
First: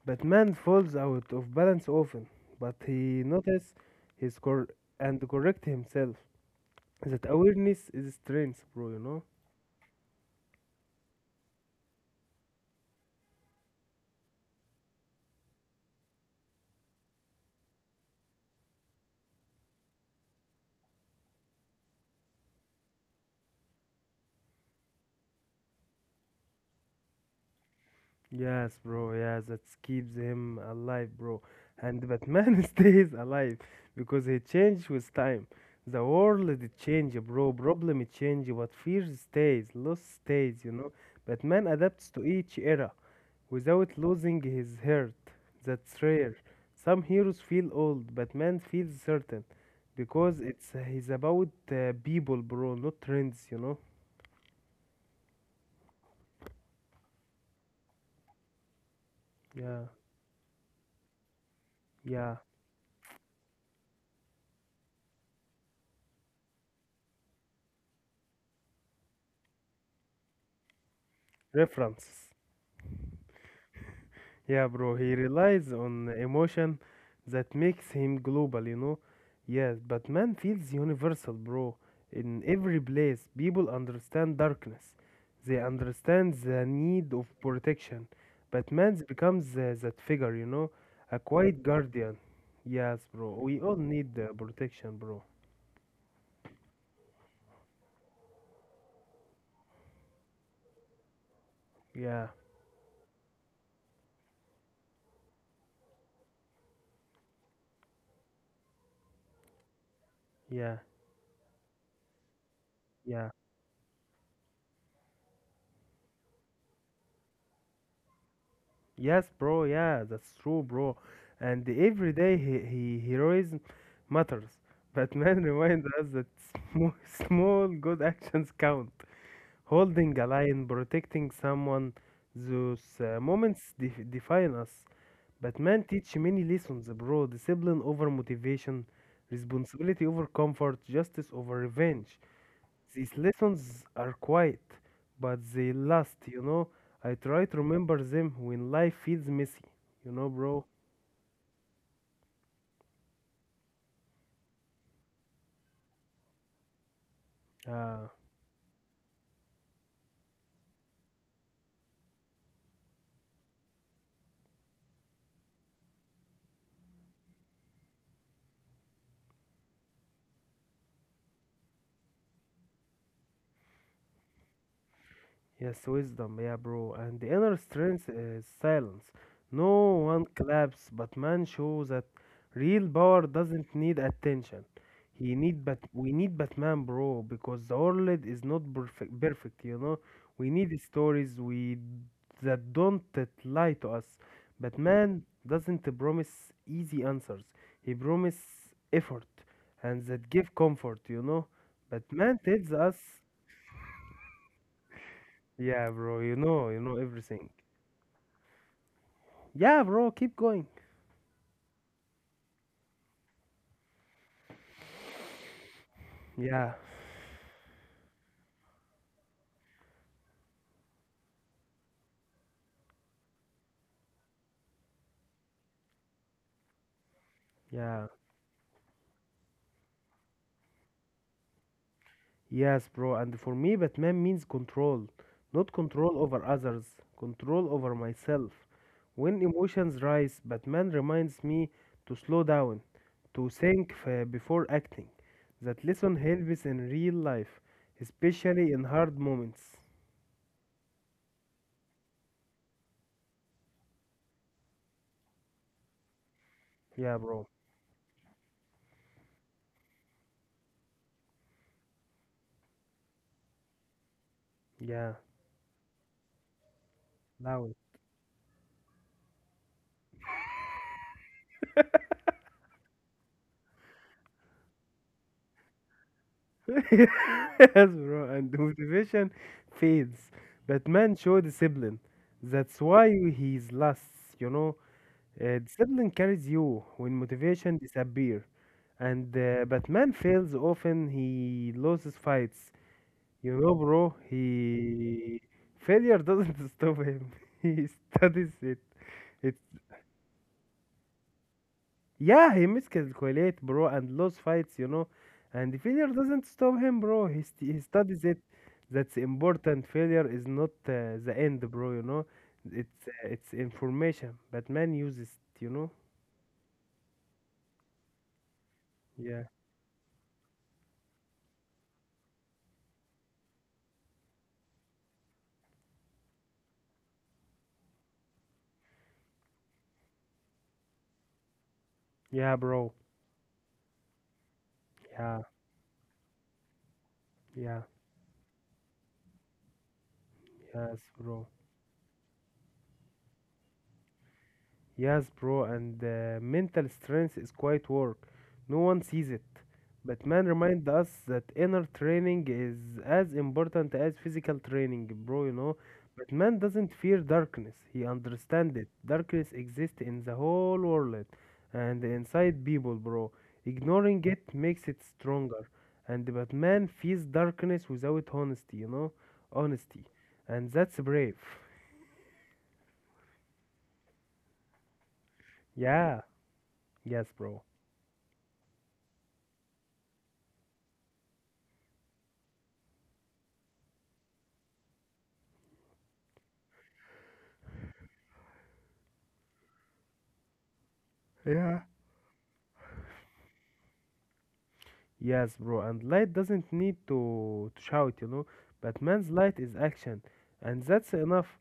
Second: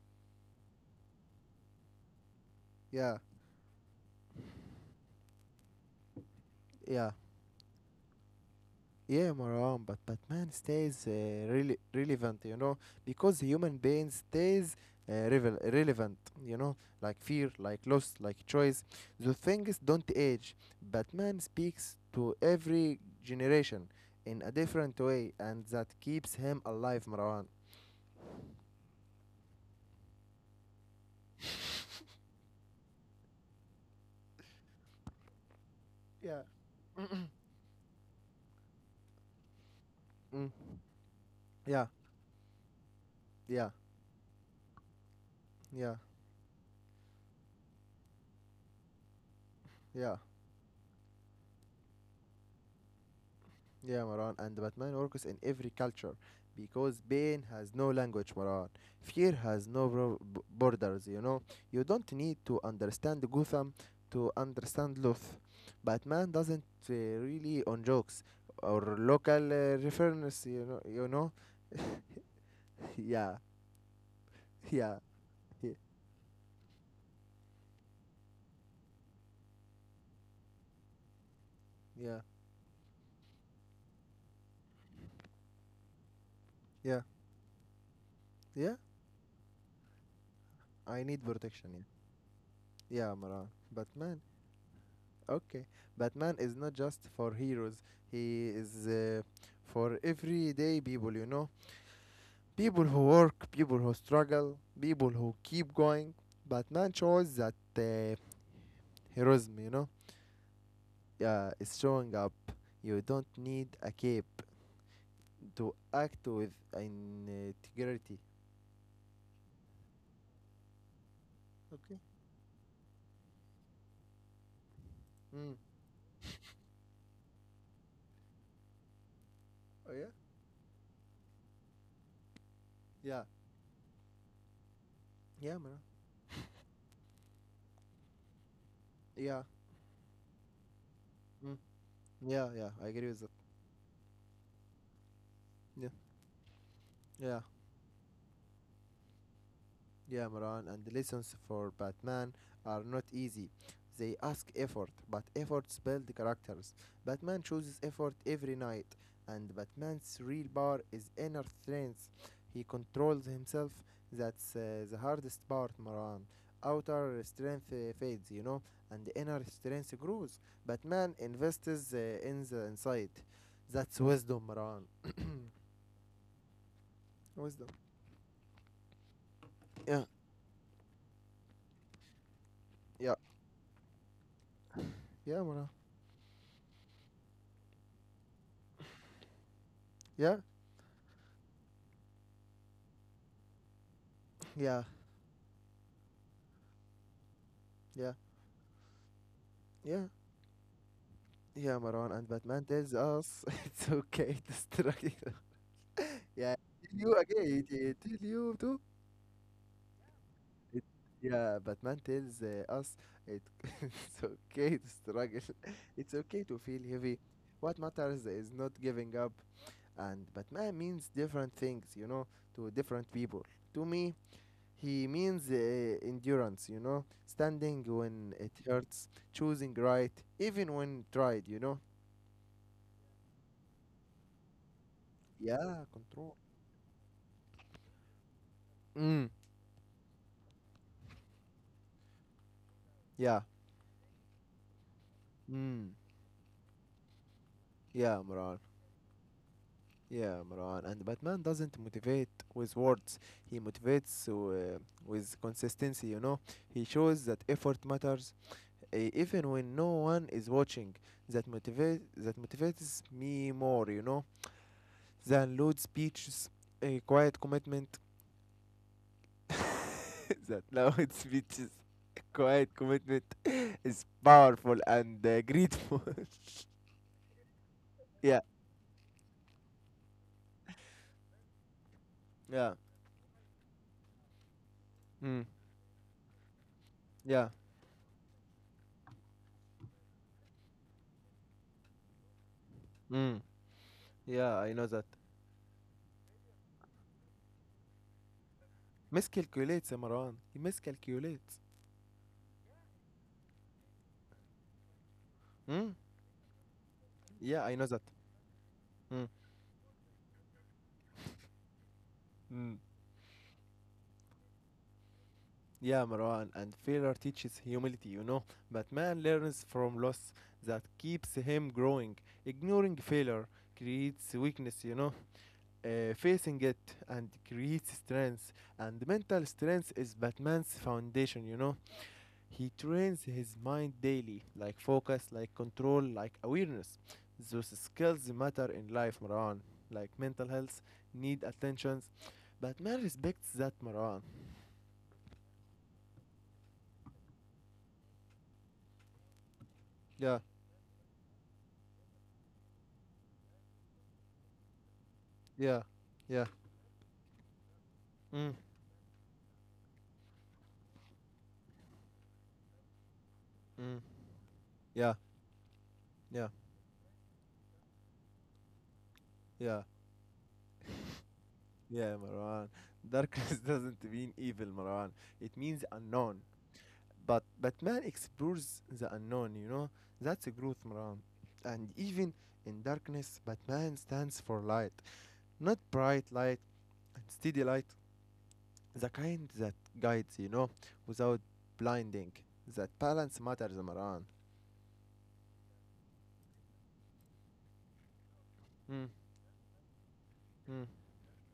[SPEAKER 2] Batman falls out of balance often, but
[SPEAKER 1] yeah,
[SPEAKER 2] he notices his cor- and correct himself.
[SPEAKER 1] yeah.
[SPEAKER 2] That awareness is strength, bro, you know.
[SPEAKER 1] Yeah, Maram, but Batman stays really relevant, you know, because human being stays relevant, you know, like fear, like loss, like choice. The things don't age. Batman speaks to every generation in a different way, and that keeps him alive, Marwan.
[SPEAKER 2] Yes, bro. Yes, that keeps him alive, bro. And Batman stays alive because he changed with time. The
[SPEAKER 1] yeah.
[SPEAKER 2] world it change, bro. Problem it change, but fear stays, loss
[SPEAKER 1] Mm.
[SPEAKER 2] stays. You know, Batman
[SPEAKER 1] Yeah,
[SPEAKER 2] adapts to each era
[SPEAKER 1] yeah,
[SPEAKER 2] without losing his heart.
[SPEAKER 1] yeah,
[SPEAKER 2] That's rare. Some heroes feel old. Batman feels certain
[SPEAKER 1] yeah.
[SPEAKER 2] because it's he's about people, bro, not trends. You know.
[SPEAKER 1] Yeah, Maran, and Batman works in every culture because pain has no language, Maran. Fear has
[SPEAKER 2] Yeah,
[SPEAKER 1] no borders, you know. You don't
[SPEAKER 2] yeah.
[SPEAKER 1] need to understand Gotham to understand Luth. Batman doesn't really on jokes or local reference, You know?
[SPEAKER 2] References.
[SPEAKER 1] yeah,
[SPEAKER 2] Yeah,
[SPEAKER 1] yeah,
[SPEAKER 2] bro, he relies
[SPEAKER 1] yeah,
[SPEAKER 2] on emotion that makes him global, you know? Yes, but man feels universal, bro.
[SPEAKER 1] yeah,
[SPEAKER 2] In every place, people understand darkness. They understand the
[SPEAKER 1] yeah,
[SPEAKER 2] need of protection. But
[SPEAKER 1] yeah.
[SPEAKER 2] man becomes that figure, you know?
[SPEAKER 1] I
[SPEAKER 2] A
[SPEAKER 1] need
[SPEAKER 2] quiet
[SPEAKER 1] protection. Yeah,
[SPEAKER 2] guardian. Yes,
[SPEAKER 1] yeah,
[SPEAKER 2] bro.
[SPEAKER 1] Maran.
[SPEAKER 2] We all need
[SPEAKER 1] Batman
[SPEAKER 2] protection, bro.
[SPEAKER 1] Okay, Batman is not just for heroes. He is for everyday people.
[SPEAKER 2] Yeah,
[SPEAKER 1] People who work, people who struggle, people who keep going. Batman shows that heroism,
[SPEAKER 2] yeah,
[SPEAKER 1] yeah, is showing up. You don't
[SPEAKER 2] yeah.
[SPEAKER 1] need a cape to act with integrity.
[SPEAKER 2] Yes, bro. Yeah, that's true, bro. And
[SPEAKER 1] Okay.
[SPEAKER 2] every day he heroism matters. Batman
[SPEAKER 1] Mm.
[SPEAKER 2] reminds us that small, small good actions count.
[SPEAKER 1] Oh yeah.
[SPEAKER 2] Holding a lion, protecting someone, those
[SPEAKER 1] Yeah.
[SPEAKER 2] moments define us.
[SPEAKER 1] Yeah, man.
[SPEAKER 2] Batman teach many lessons, bro. Discipline over motivation,
[SPEAKER 1] Yeah.
[SPEAKER 2] responsibility over comfort, justice
[SPEAKER 1] Mm.
[SPEAKER 2] over revenge.
[SPEAKER 1] Yeah. Yeah. I agree
[SPEAKER 2] These
[SPEAKER 1] with that.
[SPEAKER 2] lessons are quiet, but they
[SPEAKER 1] Yeah.
[SPEAKER 2] last, you know. I
[SPEAKER 1] Yeah.
[SPEAKER 2] try to remember them when life feels messy, you
[SPEAKER 1] Yeah,
[SPEAKER 2] know, bro.
[SPEAKER 1] Maran, and lessons for Batman are not easy. They ask effort, but efforts build characters. Batman chooses
[SPEAKER 2] Uh,
[SPEAKER 1] effort every night, and Batman's real power is inner strength. He controls himself. That's the hardest part, Maran. Outer strength fades, and inner strength grows. Batman invests in the inside. That's wisdom, Maran.
[SPEAKER 2] Yes, wisdom, yeah, bro. And the inner
[SPEAKER 1] Wisdom.
[SPEAKER 2] strength is silence. No
[SPEAKER 1] Yeah,
[SPEAKER 2] one claps, but man shows that real
[SPEAKER 1] yeah,
[SPEAKER 2] power doesn't need attention. He
[SPEAKER 1] yeah,
[SPEAKER 2] need
[SPEAKER 1] Maran.
[SPEAKER 2] but we need Batman, bro, because the world is not perfect. Perfect, you know.
[SPEAKER 1] Yeah,
[SPEAKER 2] We need stories we that don't that lie to us.
[SPEAKER 1] yeah,
[SPEAKER 2] Batman doesn't promise easy answers. He
[SPEAKER 1] yeah,
[SPEAKER 2] promises effort, and
[SPEAKER 1] yeah.
[SPEAKER 2] that give comfort, you know.
[SPEAKER 1] Yeah, Marwan, and
[SPEAKER 2] Batman
[SPEAKER 1] Batman
[SPEAKER 2] tells us.
[SPEAKER 1] tells us it's okay to struggle.
[SPEAKER 2] Yeah, bro,
[SPEAKER 1] yeah,
[SPEAKER 2] you know
[SPEAKER 1] tell you
[SPEAKER 2] everything.
[SPEAKER 1] again, it tell you too.
[SPEAKER 2] Yeah, bro, keep going.
[SPEAKER 1] It, yeah, Batman tells us it, it's okay to struggle. It's okay to
[SPEAKER 2] Yeah,
[SPEAKER 1] feel heavy. What matters is not giving up. And Batman means different things, to different people. To me, he means endurance, standing
[SPEAKER 2] yeah,
[SPEAKER 1] when it hurts, choosing right, even when tried.
[SPEAKER 2] yes, bro. And for me, Batman means control, not
[SPEAKER 1] Yeah,
[SPEAKER 2] control
[SPEAKER 1] control.
[SPEAKER 2] over others, control over myself.
[SPEAKER 1] Mm.
[SPEAKER 2] When emotions rise, Batman reminds me to slow down,
[SPEAKER 1] Yeah.
[SPEAKER 2] to think before acting. That
[SPEAKER 1] Mm.
[SPEAKER 2] lesson helps in real life,
[SPEAKER 1] Yeah, Imran.
[SPEAKER 2] especially in hard moments.
[SPEAKER 1] Yeah, Imran. And Batman doesn't motivate with words. He motivates with consistency, He
[SPEAKER 2] Yeah,
[SPEAKER 1] shows
[SPEAKER 2] bro.
[SPEAKER 1] that effort matters even when no one is watching. That motivates me more,
[SPEAKER 2] Yeah,
[SPEAKER 1] than loud speeches, a quiet
[SPEAKER 2] loud.
[SPEAKER 1] commitment. that loud speeches, quiet commitment is powerful and grateful.
[SPEAKER 2] Yes, bro,
[SPEAKER 1] yeah.
[SPEAKER 2] and the motivation fades. Batman showed discipline. That's
[SPEAKER 1] Yeah.
[SPEAKER 2] why he's last, you know.
[SPEAKER 1] Mm.
[SPEAKER 2] Discipline carries you when
[SPEAKER 1] Yeah.
[SPEAKER 2] motivation disappears. And Batman fails often, he loses fights.
[SPEAKER 1] Mm.
[SPEAKER 2] You know, bro,
[SPEAKER 1] Yeah, I know that.
[SPEAKER 2] he. Failure doesn't stop him, he studies it. It
[SPEAKER 1] Miscalculates, Marwan. He miscalculates.
[SPEAKER 2] yeah, he miscalculates, bro, and lose fights, you know. And
[SPEAKER 1] Hmm?
[SPEAKER 2] failure doesn't stop him, bro.
[SPEAKER 1] Yeah,
[SPEAKER 2] He
[SPEAKER 1] I know that.
[SPEAKER 2] studies it. That's
[SPEAKER 1] Hmm.
[SPEAKER 2] important. Failure is not the end, bro, you know.
[SPEAKER 1] Hmm.
[SPEAKER 2] It's information, but man uses it, you know.
[SPEAKER 1] Yeah, Marwan, and failure teaches humility. But man
[SPEAKER 2] Yeah.
[SPEAKER 1] learns from loss that keeps him growing. Ignoring failure creates weakness. Facing it and creates strength. And mental strength is Batman's foundation.
[SPEAKER 2] Yeah,
[SPEAKER 1] He
[SPEAKER 2] bro.
[SPEAKER 1] trains his mind daily, like focus,
[SPEAKER 2] Yeah.
[SPEAKER 1] like control, like awareness. Those
[SPEAKER 2] Yeah.
[SPEAKER 1] skills matter in life, Marwan. Like mental health,
[SPEAKER 2] Yes, bro.
[SPEAKER 1] need attentions. But man respects that, Marwan.
[SPEAKER 2] Yes, bro, and mental strength is quite work. No one sees it. But man
[SPEAKER 1] Yeah,
[SPEAKER 2] remind us that inner training is as important as physical training, bro, you know.
[SPEAKER 1] yeah,
[SPEAKER 2] But
[SPEAKER 1] yeah.
[SPEAKER 2] man doesn't fear darkness. He
[SPEAKER 1] Mm,
[SPEAKER 2] understands it. Darkness exists in the whole world and inside people, bro.
[SPEAKER 1] mm,
[SPEAKER 2] Ignoring it makes it
[SPEAKER 1] yeah,
[SPEAKER 2] stronger. And but
[SPEAKER 1] yeah,
[SPEAKER 2] man fears darkness without honesty, you know?
[SPEAKER 1] yeah,
[SPEAKER 2] Honesty. And that's brave.
[SPEAKER 1] yeah, Marwan. Darkness doesn't mean evil, Marwan. It means
[SPEAKER 2] Yeah.
[SPEAKER 1] unknown.
[SPEAKER 2] Yes,
[SPEAKER 1] But
[SPEAKER 2] bro.
[SPEAKER 1] but man explores the unknown, you know? That's a growth, Marwan. And even in darkness, Batman stands for light, not bright light and steady light, the kind that guides, without
[SPEAKER 2] Yeah.
[SPEAKER 1] blinding. That balance matters, Maran.
[SPEAKER 2] Yes, bro, and light doesn't need to shout, you know.
[SPEAKER 1] Mm,
[SPEAKER 2] Batman's light is action, and
[SPEAKER 1] mm,
[SPEAKER 2] that's enough.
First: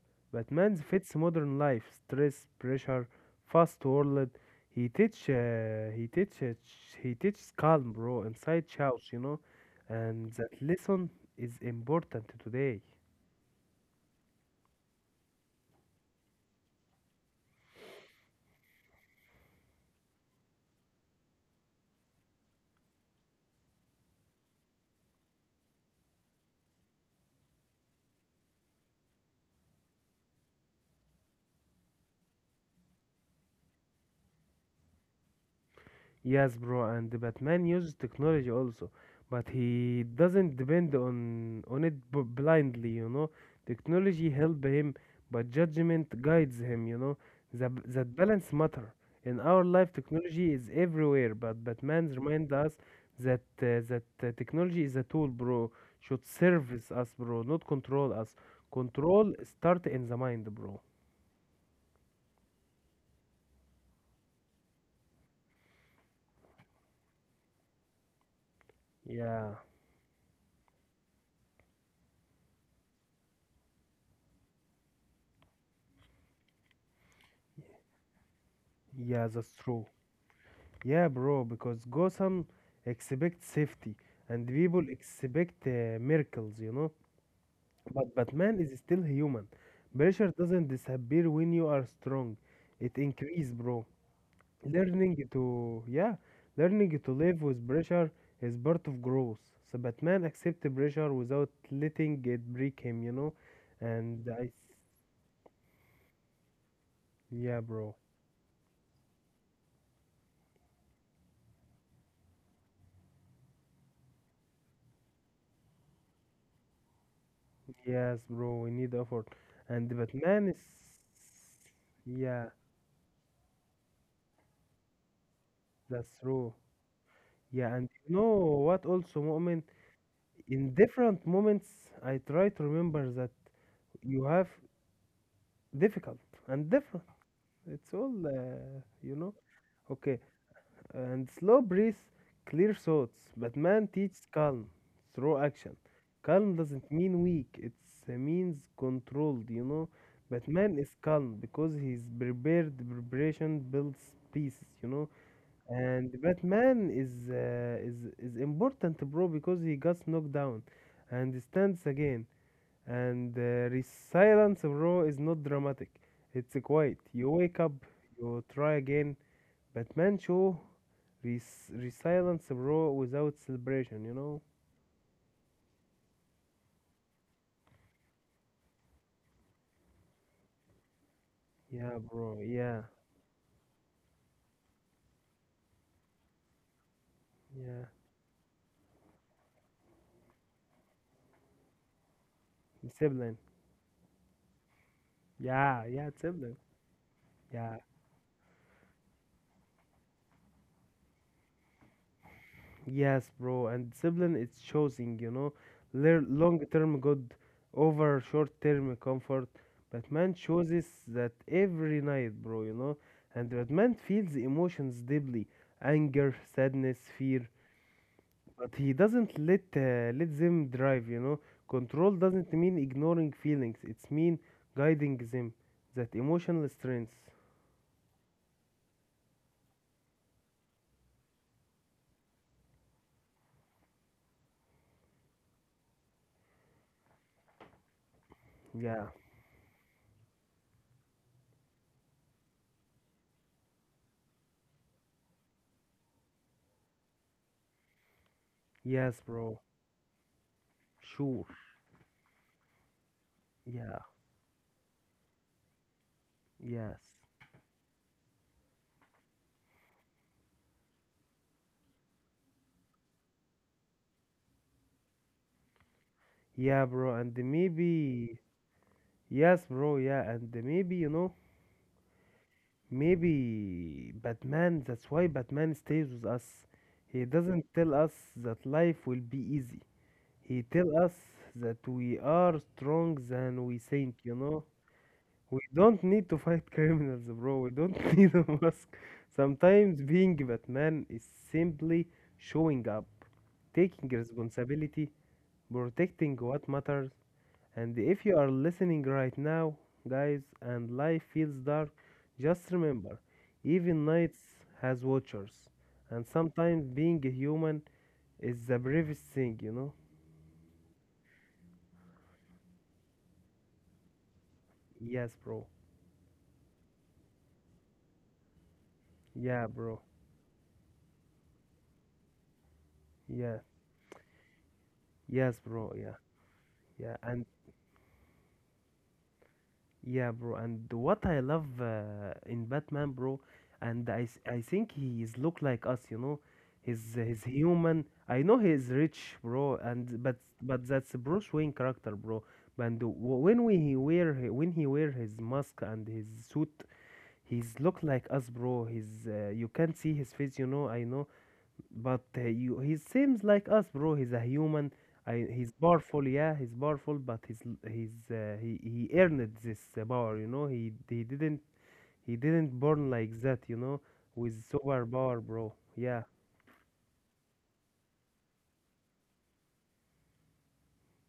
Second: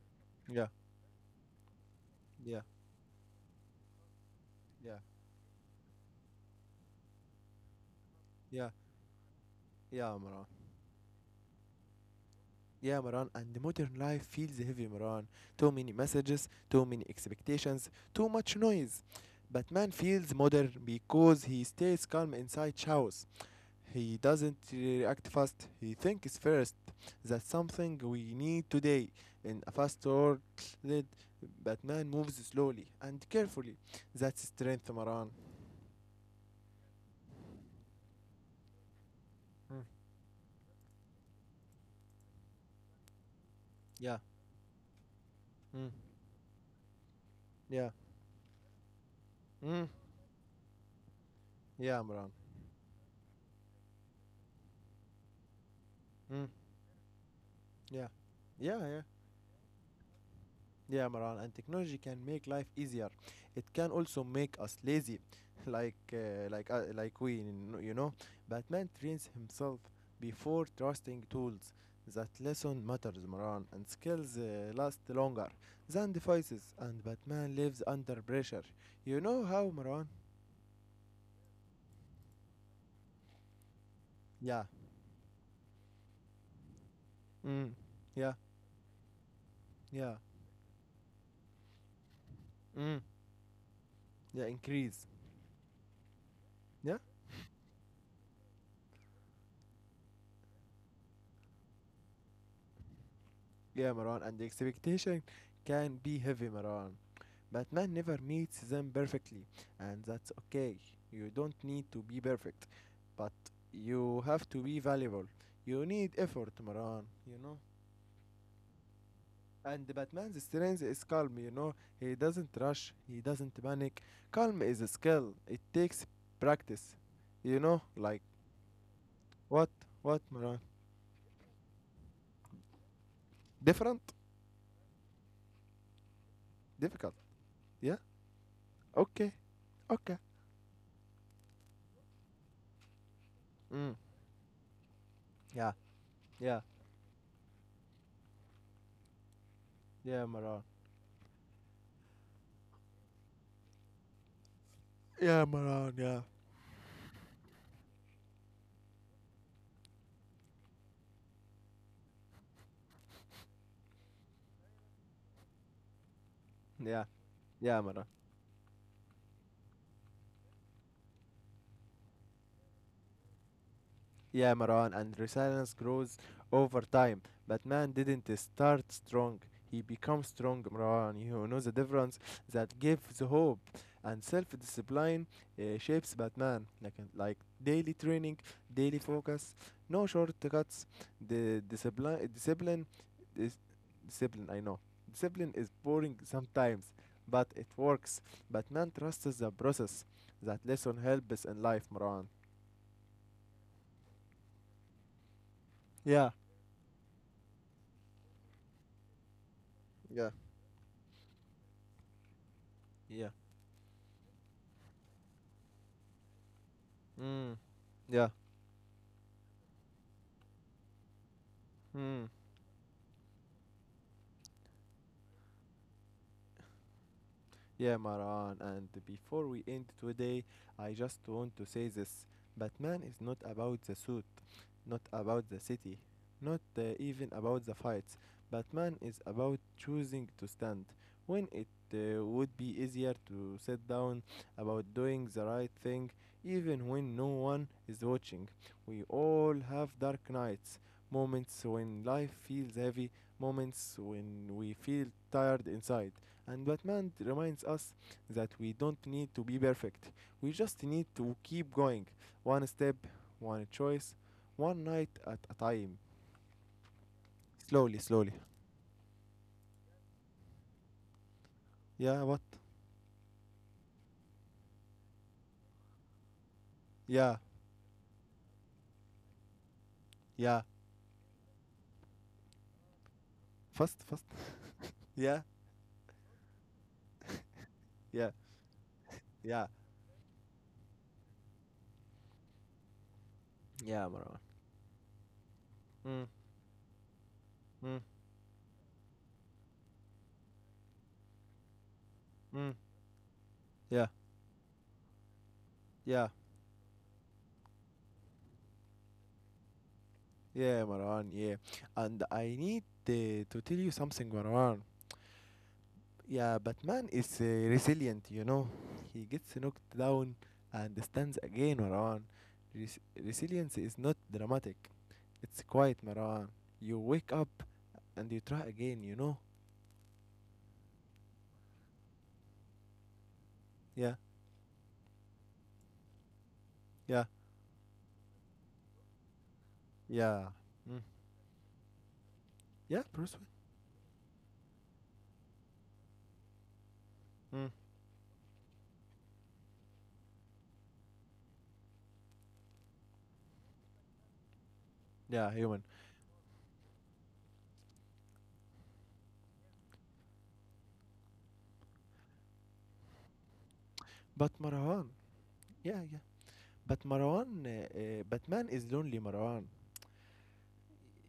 [SPEAKER 1] yeah,
[SPEAKER 2] Batman fits modern life, stress,
[SPEAKER 1] yeah,
[SPEAKER 2] pressure, fast world.
[SPEAKER 1] yeah,
[SPEAKER 2] He teaches calm, bro, inside
[SPEAKER 1] yeah,
[SPEAKER 2] shouts, you know,
[SPEAKER 1] yeah,
[SPEAKER 2] and
[SPEAKER 1] Maran.
[SPEAKER 2] that lesson is important today.
[SPEAKER 1] Yeah, Maran. And modern life feels heavy, Maran. Too many messages, too many expectations, too much noise. But man feels modern because he stays calm inside chaos. He doesn't react fast. He thinks first. That's something we need today. In a fast world, Batman moves slowly and carefully. That's strength, Maran.
[SPEAKER 2] Yes, bro, and Batman uses technology also, but
[SPEAKER 1] Mm.
[SPEAKER 2] he doesn't depend on blindly, you know.
[SPEAKER 1] Yeah.
[SPEAKER 2] Technology help him, but
[SPEAKER 1] Mm.
[SPEAKER 2] judgment guides him, you know. That
[SPEAKER 1] Yeah.
[SPEAKER 2] that balance matter. In our
[SPEAKER 1] Mm.
[SPEAKER 2] life, technology is everywhere, but
[SPEAKER 1] Yeah,
[SPEAKER 2] Batman
[SPEAKER 1] Maran.
[SPEAKER 2] reminds us that technology is a tool, bro. Should
[SPEAKER 1] Mm.
[SPEAKER 2] service us, bro, not
[SPEAKER 1] Yeah.
[SPEAKER 2] control us.
[SPEAKER 1] Yeah, yeah.
[SPEAKER 2] Control start in the mind, bro.
[SPEAKER 1] Yeah, Maran, and technology can make life easier. It can also make us lazy, like you know. Batman trains
[SPEAKER 2] Yeah,
[SPEAKER 1] himself before trusting tools. That lesson matters, Maran, and skills last longer than devices. And Batman lives under pressure. You
[SPEAKER 2] yeah,
[SPEAKER 1] know
[SPEAKER 2] that's
[SPEAKER 1] how,
[SPEAKER 2] true.
[SPEAKER 1] Maran?
[SPEAKER 2] Yeah, bro, because Gotham expects safety and
[SPEAKER 1] Yeah.
[SPEAKER 2] people expect miracles, you know.
[SPEAKER 1] Mm.
[SPEAKER 2] But
[SPEAKER 1] Yeah.
[SPEAKER 2] Batman is still human.
[SPEAKER 1] Yeah.
[SPEAKER 2] Pressure doesn't disappear when you are strong. It
[SPEAKER 1] Mm.
[SPEAKER 2] increase, bro.
[SPEAKER 1] Yeah. Increase.
[SPEAKER 2] Learning to yeah,
[SPEAKER 1] Yeah.
[SPEAKER 2] learning to live with pressure is part of growth. So Batman accept pressure without letting it break him, you know.
[SPEAKER 1] Yeah, Maran,
[SPEAKER 2] And
[SPEAKER 1] and the
[SPEAKER 2] I,
[SPEAKER 1] expectation can be heavy, Maran.
[SPEAKER 2] yeah,
[SPEAKER 1] Batman
[SPEAKER 2] bro.
[SPEAKER 1] never meets them perfectly, and that's okay. You don't need to be perfect, but you have to be valuable. You need effort, Maran, you know?
[SPEAKER 2] Yes, bro. We need effort.
[SPEAKER 1] And
[SPEAKER 2] And
[SPEAKER 1] Batman's
[SPEAKER 2] Batman
[SPEAKER 1] strength
[SPEAKER 2] is,
[SPEAKER 1] is calm, you know? He
[SPEAKER 2] yeah,
[SPEAKER 1] doesn't rush, he doesn't panic. Calm is a skill, it takes
[SPEAKER 2] that's true.
[SPEAKER 1] practice, you
[SPEAKER 2] Yeah,
[SPEAKER 1] know?
[SPEAKER 2] and you
[SPEAKER 1] Like,
[SPEAKER 2] know what also, moment,
[SPEAKER 1] what? What, Maran?
[SPEAKER 2] in different moments, I try to remember that
[SPEAKER 1] Different?
[SPEAKER 2] you have difficult and different.
[SPEAKER 1] Difficult,
[SPEAKER 2] It's
[SPEAKER 1] yeah?
[SPEAKER 2] all, you
[SPEAKER 1] Okay,
[SPEAKER 2] know?
[SPEAKER 1] okay.
[SPEAKER 2] Okay. And slow breath, clear thoughts. But man
[SPEAKER 1] Mm.
[SPEAKER 2] teaches calm through
[SPEAKER 1] Yeah,
[SPEAKER 2] action. Calm
[SPEAKER 1] yeah,
[SPEAKER 2] doesn't mean weak, it means controlled, you know?
[SPEAKER 1] yeah,
[SPEAKER 2] But
[SPEAKER 1] Maran.
[SPEAKER 2] man is calm because he's prepared. Preparation builds peace, you know?
[SPEAKER 1] Yeah, Maran,
[SPEAKER 2] And
[SPEAKER 1] yeah.
[SPEAKER 2] Batman is important, bro, because he gets knocked down and stands again. And silence, bro, is not dramatic. It's quiet.
[SPEAKER 1] Yeah,
[SPEAKER 2] You wake up,
[SPEAKER 1] yeah, Maran.
[SPEAKER 2] you try again. Batman show resilience, bro, without celebration. You know?
[SPEAKER 1] Yeah, Maran, and resilience grows over time. But man didn't start strong. He becomes strong, Maran. You know the
[SPEAKER 2] Yeah,
[SPEAKER 1] difference
[SPEAKER 2] bro.
[SPEAKER 1] that
[SPEAKER 2] Yeah,
[SPEAKER 1] gives hope. And self-discipline shapes Batman, like
[SPEAKER 2] yeah.
[SPEAKER 1] daily training, daily focus, no shortcuts. The discipline, discipline,
[SPEAKER 2] Sibling.
[SPEAKER 1] dis- discipline. I know discipline is
[SPEAKER 2] Yeah, yeah,
[SPEAKER 1] boring
[SPEAKER 2] sibling.
[SPEAKER 1] sometimes, but it
[SPEAKER 2] Yeah.
[SPEAKER 1] works. Batman trusts the process. That lesson helps in life, Maran.
[SPEAKER 2] Yes, bro, and discipline is choosing, you know,
[SPEAKER 1] Yeah.
[SPEAKER 2] long-term good over short-term comfort.
[SPEAKER 1] Yeah.
[SPEAKER 2] Batman chooses that every night, bro, you know,
[SPEAKER 1] Yeah.
[SPEAKER 2] and Batman feels emotions deeply, anger, sadness, fear,
[SPEAKER 1] Mm. Yeah.
[SPEAKER 2] but he doesn't let them drive, you know. Control
[SPEAKER 1] Mm.
[SPEAKER 2] doesn't mean ignoring feelings; it's mean guiding them. That emotional strength.
[SPEAKER 1] Yeah, Maran, and before we end today, I just want to say this. Batman is not about the suit, not about the city, not even about the fights. Batman
[SPEAKER 2] Yeah.
[SPEAKER 1] is about choosing to stand when it would be easier to sit down, about doing the right thing, even when no one is watching. We
[SPEAKER 2] Yes,
[SPEAKER 1] all
[SPEAKER 2] bro.
[SPEAKER 1] have dark nights,
[SPEAKER 2] Sure.
[SPEAKER 1] moments when life feels heavy, moments
[SPEAKER 2] Yeah.
[SPEAKER 1] when we feel tired inside. And Batman
[SPEAKER 2] Yes.
[SPEAKER 1] reminds us that we don't need to be perfect. We just need to keep going. One step, one choice, one night at a time.
[SPEAKER 2] Yeah, bro, and
[SPEAKER 1] Slowly, slowly.
[SPEAKER 2] maybe. Yes, bro, yeah, and maybe, you know,
[SPEAKER 1] Yeah, what?
[SPEAKER 2] maybe Batman, that's why Batman stays with us. He
[SPEAKER 1] Yeah,
[SPEAKER 2] doesn't tell us that life will be easy.
[SPEAKER 1] yeah.
[SPEAKER 2] He tell us that we are strong than we
[SPEAKER 1] Fast,
[SPEAKER 2] think,
[SPEAKER 1] fast.
[SPEAKER 2] you know.
[SPEAKER 1] yeah,
[SPEAKER 2] We don't need to fight criminals, bro. We don't
[SPEAKER 1] yeah,
[SPEAKER 2] need a mask.
[SPEAKER 1] yeah.
[SPEAKER 2] Sometimes being Batman is simply showing up,
[SPEAKER 1] Yeah,
[SPEAKER 2] taking
[SPEAKER 1] Marwan.
[SPEAKER 2] responsibility,
[SPEAKER 1] Mm,
[SPEAKER 2] protecting what matters, and
[SPEAKER 1] mm,
[SPEAKER 2] if you are listening right now, guys, and life feels dark, just
[SPEAKER 1] mm.
[SPEAKER 2] remember, even
[SPEAKER 1] Yeah,
[SPEAKER 2] nights has watchers. And
[SPEAKER 1] yeah,
[SPEAKER 2] sometimes being a human is the bravest thing, you know?
[SPEAKER 1] yeah, Marwan, yeah. And I need to tell you something, Marwan.
[SPEAKER 2] Yes, bro.
[SPEAKER 1] Yeah, Batman is resilient. He gets
[SPEAKER 2] Yeah,
[SPEAKER 1] knocked
[SPEAKER 2] bro.
[SPEAKER 1] down and stands again, Marwan.
[SPEAKER 2] Yeah.
[SPEAKER 1] Resilience is not dramatic.
[SPEAKER 2] Yes,
[SPEAKER 1] It's
[SPEAKER 2] bro.
[SPEAKER 1] quiet,
[SPEAKER 2] Yeah.
[SPEAKER 1] Marwan. You
[SPEAKER 2] Yeah.
[SPEAKER 1] wake
[SPEAKER 2] And
[SPEAKER 1] up and you try again.
[SPEAKER 2] yeah, bro. And what I love in Batman, bro,
[SPEAKER 1] Yeah,
[SPEAKER 2] I think he is look like us, you know.
[SPEAKER 1] yeah,
[SPEAKER 2] He's human. I know he is rich, bro, and
[SPEAKER 1] yeah.
[SPEAKER 2] but
[SPEAKER 1] Mm.
[SPEAKER 2] that's Bruce Wayne character, bro. And
[SPEAKER 1] Yeah, Bruce
[SPEAKER 2] when he wear his mask and his suit,
[SPEAKER 1] Wayne. Mm.
[SPEAKER 2] he's look like us, bro. He's you can't see his face, you know. I know but he seems like us, bro. He's a human.
[SPEAKER 1] Yeah,
[SPEAKER 2] He's
[SPEAKER 1] human.
[SPEAKER 2] powerful, yeah, he's powerful, but he earned this power, you know. He didn't born like that, you know,
[SPEAKER 1] But
[SPEAKER 2] with super
[SPEAKER 1] Marwan.
[SPEAKER 2] power, bro.
[SPEAKER 1] Yeah, yeah.
[SPEAKER 2] Yeah,
[SPEAKER 1] But Marwan, Batman is lonely, Marwan.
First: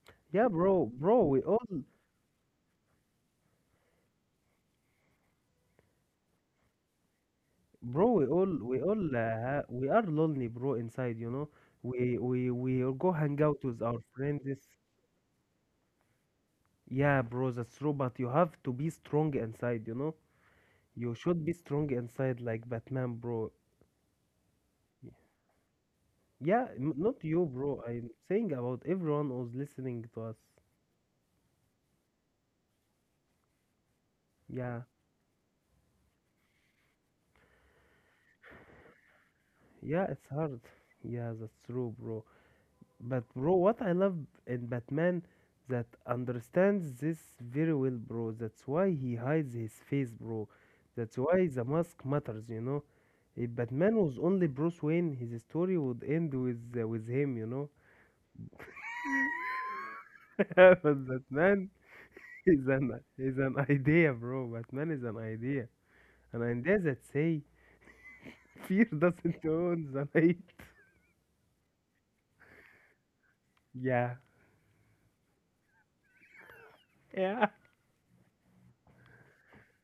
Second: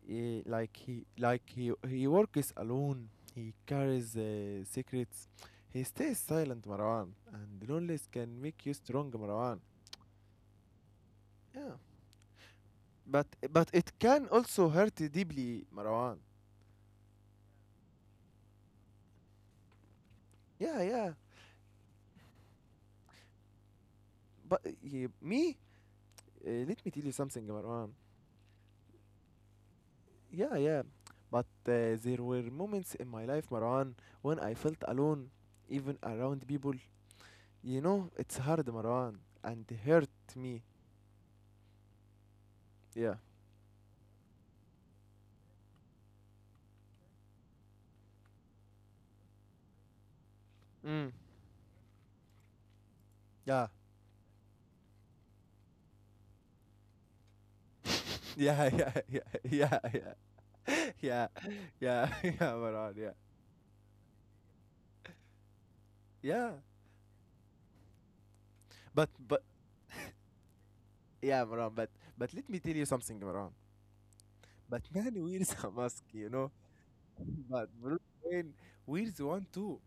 [SPEAKER 1] eh,
[SPEAKER 2] yeah,
[SPEAKER 1] like
[SPEAKER 2] bro,
[SPEAKER 1] he
[SPEAKER 2] bro. We
[SPEAKER 1] like
[SPEAKER 2] all,
[SPEAKER 1] he he works alone. He carries secrets. He stays silent, Marwan, and loneliness
[SPEAKER 2] bro,
[SPEAKER 1] can make you strong, Marwan.
[SPEAKER 2] we are lonely, bro, inside, you know.
[SPEAKER 1] Yeah.
[SPEAKER 2] We all go
[SPEAKER 1] but
[SPEAKER 2] hang out
[SPEAKER 1] but
[SPEAKER 2] with
[SPEAKER 1] it
[SPEAKER 2] our
[SPEAKER 1] can
[SPEAKER 2] friends.
[SPEAKER 1] also hurt you deeply, Marwan.
[SPEAKER 2] Yeah, bro, that's true. But you have to be strong inside, you know.
[SPEAKER 1] Yeah, yeah.
[SPEAKER 2] You should be strong inside, like Batman, bro.
[SPEAKER 1] But eh, me
[SPEAKER 2] Yeah,
[SPEAKER 1] let me tell you
[SPEAKER 2] not
[SPEAKER 1] something,
[SPEAKER 2] you, bro.
[SPEAKER 1] Marwan.
[SPEAKER 2] I'm saying about everyone who's listening to us.
[SPEAKER 1] Yeah, yeah. But there were moments in my life, Marwan, when I felt
[SPEAKER 2] Yeah,
[SPEAKER 1] alone, even around people. You know it's hard, Marwan, and
[SPEAKER 2] yeah,
[SPEAKER 1] hurt
[SPEAKER 2] it's
[SPEAKER 1] me.
[SPEAKER 2] hard. Yeah, that's true, bro.
[SPEAKER 1] Yeah.
[SPEAKER 2] But bro, what I love in Batman that understands this very well, bro. That's why he hides his face, bro.
[SPEAKER 1] Mm.
[SPEAKER 2] That's why the mask matters, you know. If
[SPEAKER 1] Yeah.
[SPEAKER 2] Batman was only Bruce Wayne, his story would end with him, you know.
[SPEAKER 1] Yeah, yeah, yeah, yeah, yeah,
[SPEAKER 2] But
[SPEAKER 1] yeah,
[SPEAKER 2] Batman
[SPEAKER 1] yeah, yeah,
[SPEAKER 2] is
[SPEAKER 1] Maran,
[SPEAKER 2] an
[SPEAKER 1] yeah,
[SPEAKER 2] is an idea, bro. Batman is an
[SPEAKER 1] yeah.
[SPEAKER 2] idea that say fear
[SPEAKER 1] But
[SPEAKER 2] doesn't own the night.
[SPEAKER 1] yeah, Maran. But let me tell you something, Maran.
[SPEAKER 2] Yeah,
[SPEAKER 1] Batman wears a mask.
[SPEAKER 2] yeah,
[SPEAKER 1] But Bruce Wayne wears one too,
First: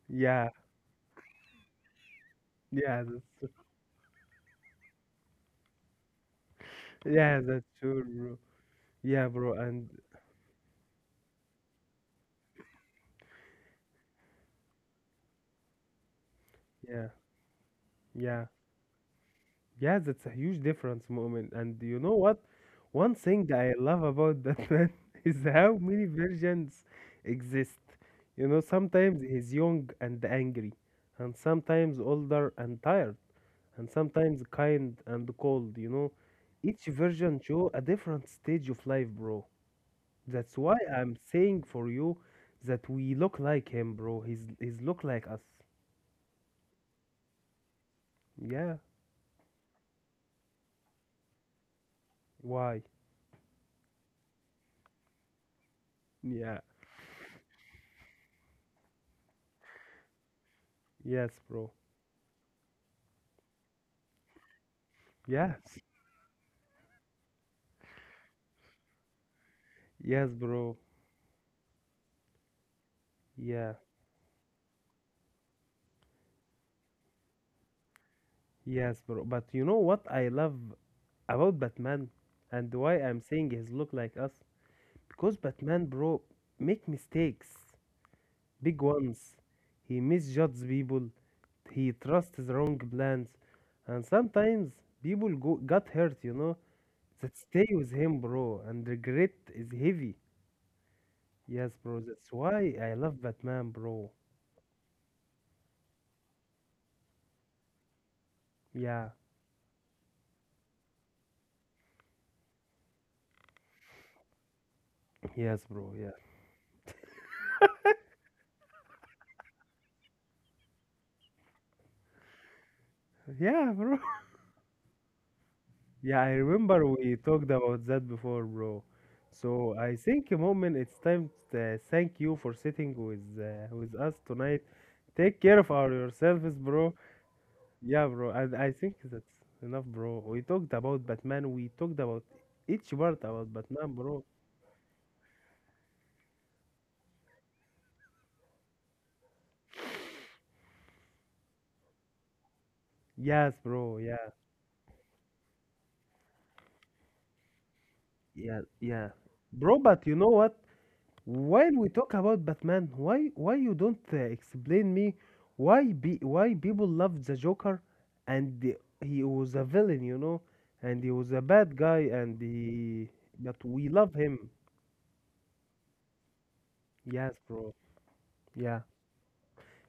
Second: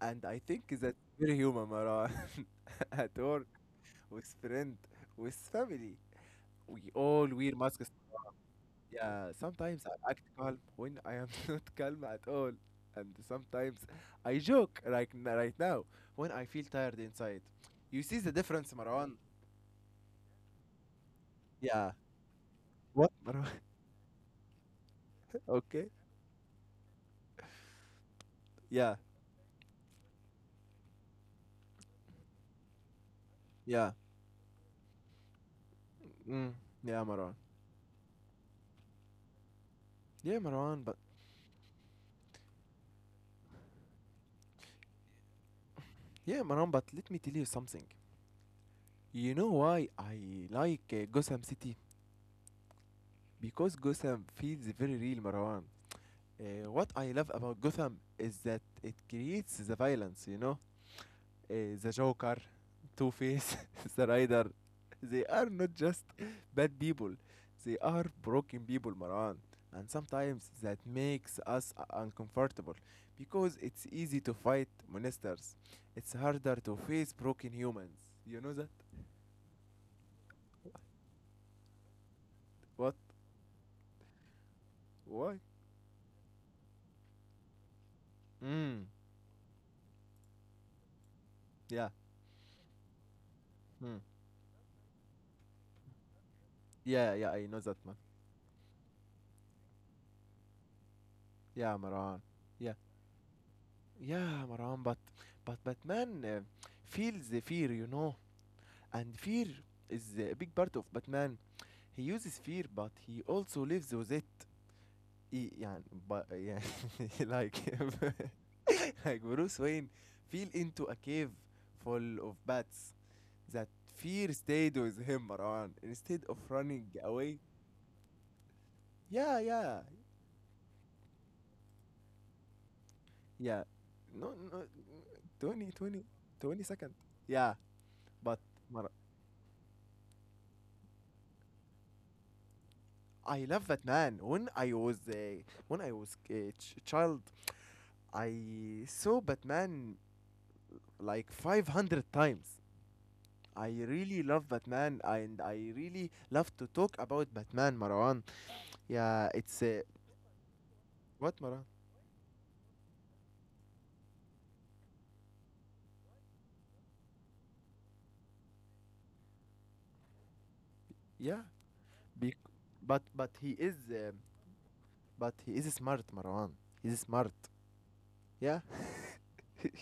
[SPEAKER 1] and I
[SPEAKER 2] yeah,
[SPEAKER 1] think that's very human, Maran.
[SPEAKER 2] yeah,
[SPEAKER 1] At work,
[SPEAKER 2] that's
[SPEAKER 1] with friend, with family, we all
[SPEAKER 2] yeah,
[SPEAKER 1] wear
[SPEAKER 2] that's
[SPEAKER 1] masks.
[SPEAKER 2] sure, bro. Yeah,
[SPEAKER 1] Yeah,
[SPEAKER 2] bro,
[SPEAKER 1] sometimes
[SPEAKER 2] and
[SPEAKER 1] I act calm when I am not calm at all, and sometimes I joke like right now when I feel tired
[SPEAKER 2] yeah,
[SPEAKER 1] inside. You see the
[SPEAKER 2] yeah,
[SPEAKER 1] difference, Marwan?
[SPEAKER 2] yeah, that's a huge difference moment. And
[SPEAKER 1] Yeah.
[SPEAKER 2] you know what?
[SPEAKER 1] What,
[SPEAKER 2] One
[SPEAKER 1] Marwan?
[SPEAKER 2] thing I love about that man is how
[SPEAKER 1] Okay.
[SPEAKER 2] many versions exist. You know,
[SPEAKER 1] Yeah,
[SPEAKER 2] sometimes he's young and angry, and sometimes older and tired, and
[SPEAKER 1] yeah.
[SPEAKER 2] sometimes kind and cold, you know.
[SPEAKER 1] Mm,
[SPEAKER 2] Each
[SPEAKER 1] yeah, Marwan.
[SPEAKER 2] version show a different stage of life, bro.
[SPEAKER 1] Yeah,
[SPEAKER 2] That's why
[SPEAKER 1] Marwan, but
[SPEAKER 2] I'm saying for you that we look like him, bro. He's look like us.
[SPEAKER 1] yeah, Marwan, but let me tell you something.
[SPEAKER 2] Yeah.
[SPEAKER 1] You know why I like Gotham City?
[SPEAKER 2] Why?
[SPEAKER 1] Because Gotham feels very real, Marwan.
[SPEAKER 2] Yeah.
[SPEAKER 1] What I love about Gotham is that it creates the violence, you know?
[SPEAKER 2] Yes, bro.
[SPEAKER 1] The Joker, Two Face, the Rider, they are not
[SPEAKER 2] Yes.
[SPEAKER 1] just bad people, they are broken people, Maran. And
[SPEAKER 2] Yes,
[SPEAKER 1] sometimes
[SPEAKER 2] bro.
[SPEAKER 1] that makes us uncomfortable because
[SPEAKER 2] Yeah.
[SPEAKER 1] it's easy to fight monsters. It's harder to face broken humans. You know that?
[SPEAKER 2] Yes, bro. But you know what I love about Batman and why
[SPEAKER 1] What?
[SPEAKER 2] I'm saying he's look like us? Because
[SPEAKER 1] Why?
[SPEAKER 2] Batman, bro, make mistakes, big
[SPEAKER 1] Mm.
[SPEAKER 2] ones. He misjudges people.
[SPEAKER 1] Yeah.
[SPEAKER 2] He trusts the wrong plans,
[SPEAKER 1] Mm.
[SPEAKER 2] and sometimes people go got hurt. You know,
[SPEAKER 1] Yeah, yeah,
[SPEAKER 2] that
[SPEAKER 1] I know
[SPEAKER 2] stay
[SPEAKER 1] that,
[SPEAKER 2] with
[SPEAKER 1] man.
[SPEAKER 2] him, bro, and regret is heavy. Yes,
[SPEAKER 1] Yeah,
[SPEAKER 2] bro,
[SPEAKER 1] Maran.
[SPEAKER 2] that's why
[SPEAKER 1] Yeah.
[SPEAKER 2] I love Batman, bro.
[SPEAKER 1] Yeah, Maran, but Batman feels the fear, you know.
[SPEAKER 2] Yeah,
[SPEAKER 1] And fear is a big part of Batman. He uses fear, but he also lives with it.
[SPEAKER 2] yes,
[SPEAKER 1] إي- يعني
[SPEAKER 2] bro, yeah.
[SPEAKER 1] but يعني like like Bruce Wayne fell into a cave full of bats. That
[SPEAKER 2] Yeah, bro.
[SPEAKER 1] fear stayed with him, Marwan,
[SPEAKER 2] Yeah,
[SPEAKER 1] instead
[SPEAKER 2] I
[SPEAKER 1] of
[SPEAKER 2] remember
[SPEAKER 1] running
[SPEAKER 2] we
[SPEAKER 1] away.
[SPEAKER 2] talked about that before, bro.
[SPEAKER 1] Yeah,
[SPEAKER 2] So
[SPEAKER 1] yeah,
[SPEAKER 2] I think, moment, it's time to thank you for sitting
[SPEAKER 1] yeah.
[SPEAKER 2] with us
[SPEAKER 1] No,
[SPEAKER 2] tonight.
[SPEAKER 1] no.
[SPEAKER 2] Take care of
[SPEAKER 1] 20,
[SPEAKER 2] our
[SPEAKER 1] 20,
[SPEAKER 2] yourselves,
[SPEAKER 1] twenty
[SPEAKER 2] bro.
[SPEAKER 1] second, yeah.
[SPEAKER 2] Yeah, bro,
[SPEAKER 1] But
[SPEAKER 2] and I
[SPEAKER 1] Mar-
[SPEAKER 2] think that's enough, bro. We talked about Batman. We talked about each part
[SPEAKER 1] I
[SPEAKER 2] about
[SPEAKER 1] love
[SPEAKER 2] Batman,
[SPEAKER 1] Batman
[SPEAKER 2] bro.
[SPEAKER 1] when I was a child. I saw Batman like 500 times.
[SPEAKER 2] Yes,
[SPEAKER 1] I
[SPEAKER 2] bro.
[SPEAKER 1] really
[SPEAKER 2] Yeah.
[SPEAKER 1] love Batman, and I really love to talk about Batman, Marwan.
[SPEAKER 2] Yeah, yeah,
[SPEAKER 1] Yeah, it's
[SPEAKER 2] bro. But you know what?
[SPEAKER 1] what, Marwan?
[SPEAKER 2] While we talk about Batman, why you don't explain me why people love the Joker, and the- he was a villain, you know, and he was a
[SPEAKER 1] Yeah,
[SPEAKER 2] bad guy,
[SPEAKER 1] bec-
[SPEAKER 2] and he
[SPEAKER 1] but
[SPEAKER 2] but we love him.
[SPEAKER 1] he is smart, Marwan. He's
[SPEAKER 2] Yes,
[SPEAKER 1] smart.
[SPEAKER 2] bro.
[SPEAKER 1] Yeah.
[SPEAKER 2] Yeah,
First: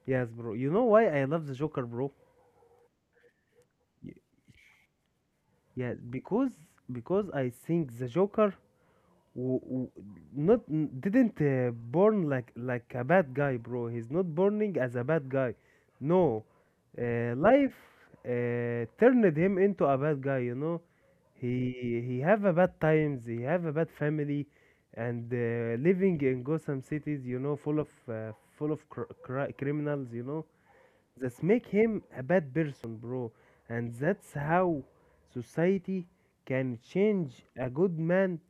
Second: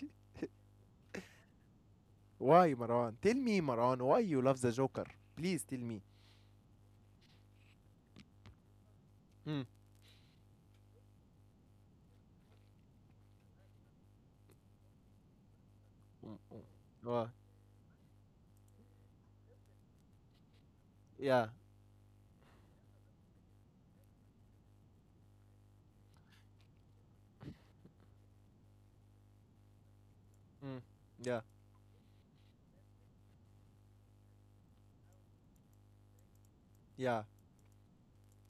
[SPEAKER 2] yes, bro. You know why I love the Joker, bro?
[SPEAKER 1] Why, Marwan? Tell me, Marwan,
[SPEAKER 2] Y-
[SPEAKER 1] why you love the Joker? Please tell
[SPEAKER 2] Yeah,
[SPEAKER 1] me.
[SPEAKER 2] because I think the Joker,
[SPEAKER 1] Mm.
[SPEAKER 2] w- w- not n- didn't born like a bad guy, bro. He's not burning as a bad guy.
[SPEAKER 1] Mm.
[SPEAKER 2] No,
[SPEAKER 1] Mm. Oh,
[SPEAKER 2] life turned him into a bad guy. You know,
[SPEAKER 1] yeah.
[SPEAKER 2] he have a bad times. He have a bad family, and living in Gotham cities. You know, full of criminals. You know,
[SPEAKER 1] Mm. Yeah.
[SPEAKER 2] that make him a bad person, bro. And that's how society can
[SPEAKER 1] Yeah.
[SPEAKER 2] change a good man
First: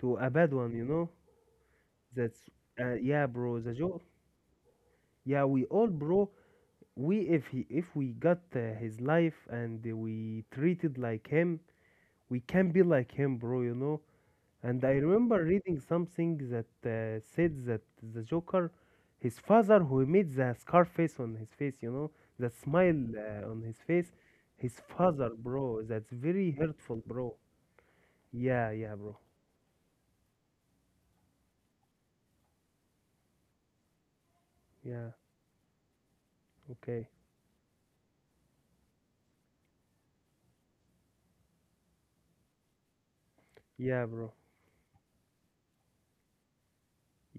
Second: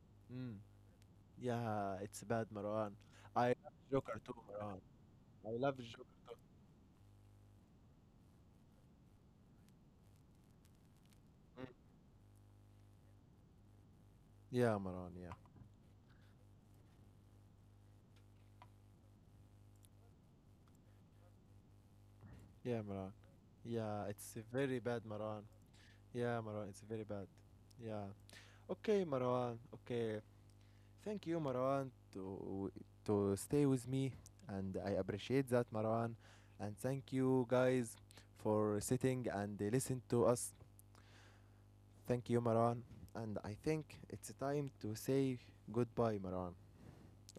[SPEAKER 2] to a bad
[SPEAKER 1] Mm.
[SPEAKER 2] one, you know.
[SPEAKER 1] Yeah, it's
[SPEAKER 2] That's
[SPEAKER 1] bad, Marwan.
[SPEAKER 2] yeah,
[SPEAKER 1] I
[SPEAKER 2] bro. The
[SPEAKER 1] love
[SPEAKER 2] joke.
[SPEAKER 1] Joker too, Marwan.
[SPEAKER 2] Yeah,
[SPEAKER 1] I
[SPEAKER 2] we
[SPEAKER 1] love
[SPEAKER 2] all,
[SPEAKER 1] Joker.
[SPEAKER 2] bro. We if he if we got his life and we treated like him,
[SPEAKER 1] Mm.
[SPEAKER 2] we can be like him, bro. You know.
[SPEAKER 1] Yeah,
[SPEAKER 2] And I
[SPEAKER 1] Marwan. Yeah.
[SPEAKER 2] remember reading something that said that the Joker, his father, who made the scar face on his face, you know, that
[SPEAKER 1] Yeah,
[SPEAKER 2] smile
[SPEAKER 1] Maran.
[SPEAKER 2] on his
[SPEAKER 1] Yeah,
[SPEAKER 2] face,
[SPEAKER 1] it's a
[SPEAKER 2] his
[SPEAKER 1] very bad,
[SPEAKER 2] father,
[SPEAKER 1] Maran.
[SPEAKER 2] bro. That's
[SPEAKER 1] Yeah,
[SPEAKER 2] very
[SPEAKER 1] Maran, it's
[SPEAKER 2] hurtful,
[SPEAKER 1] very bad.
[SPEAKER 2] bro.
[SPEAKER 1] Yeah.
[SPEAKER 2] Yeah, yeah,
[SPEAKER 1] Okay,
[SPEAKER 2] bro.
[SPEAKER 1] Maran. Okay. Thank you, Maran, to stay with me, and I
[SPEAKER 2] Yeah.
[SPEAKER 1] appreciate that, Maran. And thank
[SPEAKER 2] Okay.
[SPEAKER 1] you guys for sitting and listen to us. Thank you, Maran. And I think
[SPEAKER 2] Yeah,
[SPEAKER 1] it's
[SPEAKER 2] bro.
[SPEAKER 1] time to say goodbye, Maran,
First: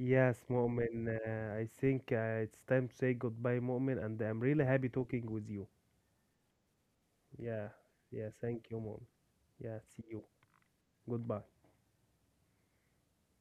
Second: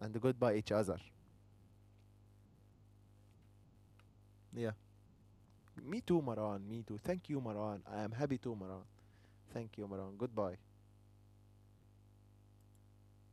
[SPEAKER 1] and goodbye each other.
[SPEAKER 2] Mu'min. I think it's time to say goodbye, Mu'min, and I'm really
[SPEAKER 1] Yeah.
[SPEAKER 2] happy talking with you.
[SPEAKER 1] Me too, Maran. Me too. Thank you,
[SPEAKER 2] Yeah,
[SPEAKER 1] Maran. I am
[SPEAKER 2] yeah,
[SPEAKER 1] happy too,
[SPEAKER 2] thank you,
[SPEAKER 1] Maran.
[SPEAKER 2] Mu'min.
[SPEAKER 1] Thank
[SPEAKER 2] Yeah,
[SPEAKER 1] you,
[SPEAKER 2] see
[SPEAKER 1] Maran.
[SPEAKER 2] you.
[SPEAKER 1] Goodbye.
[SPEAKER 2] Goodbye.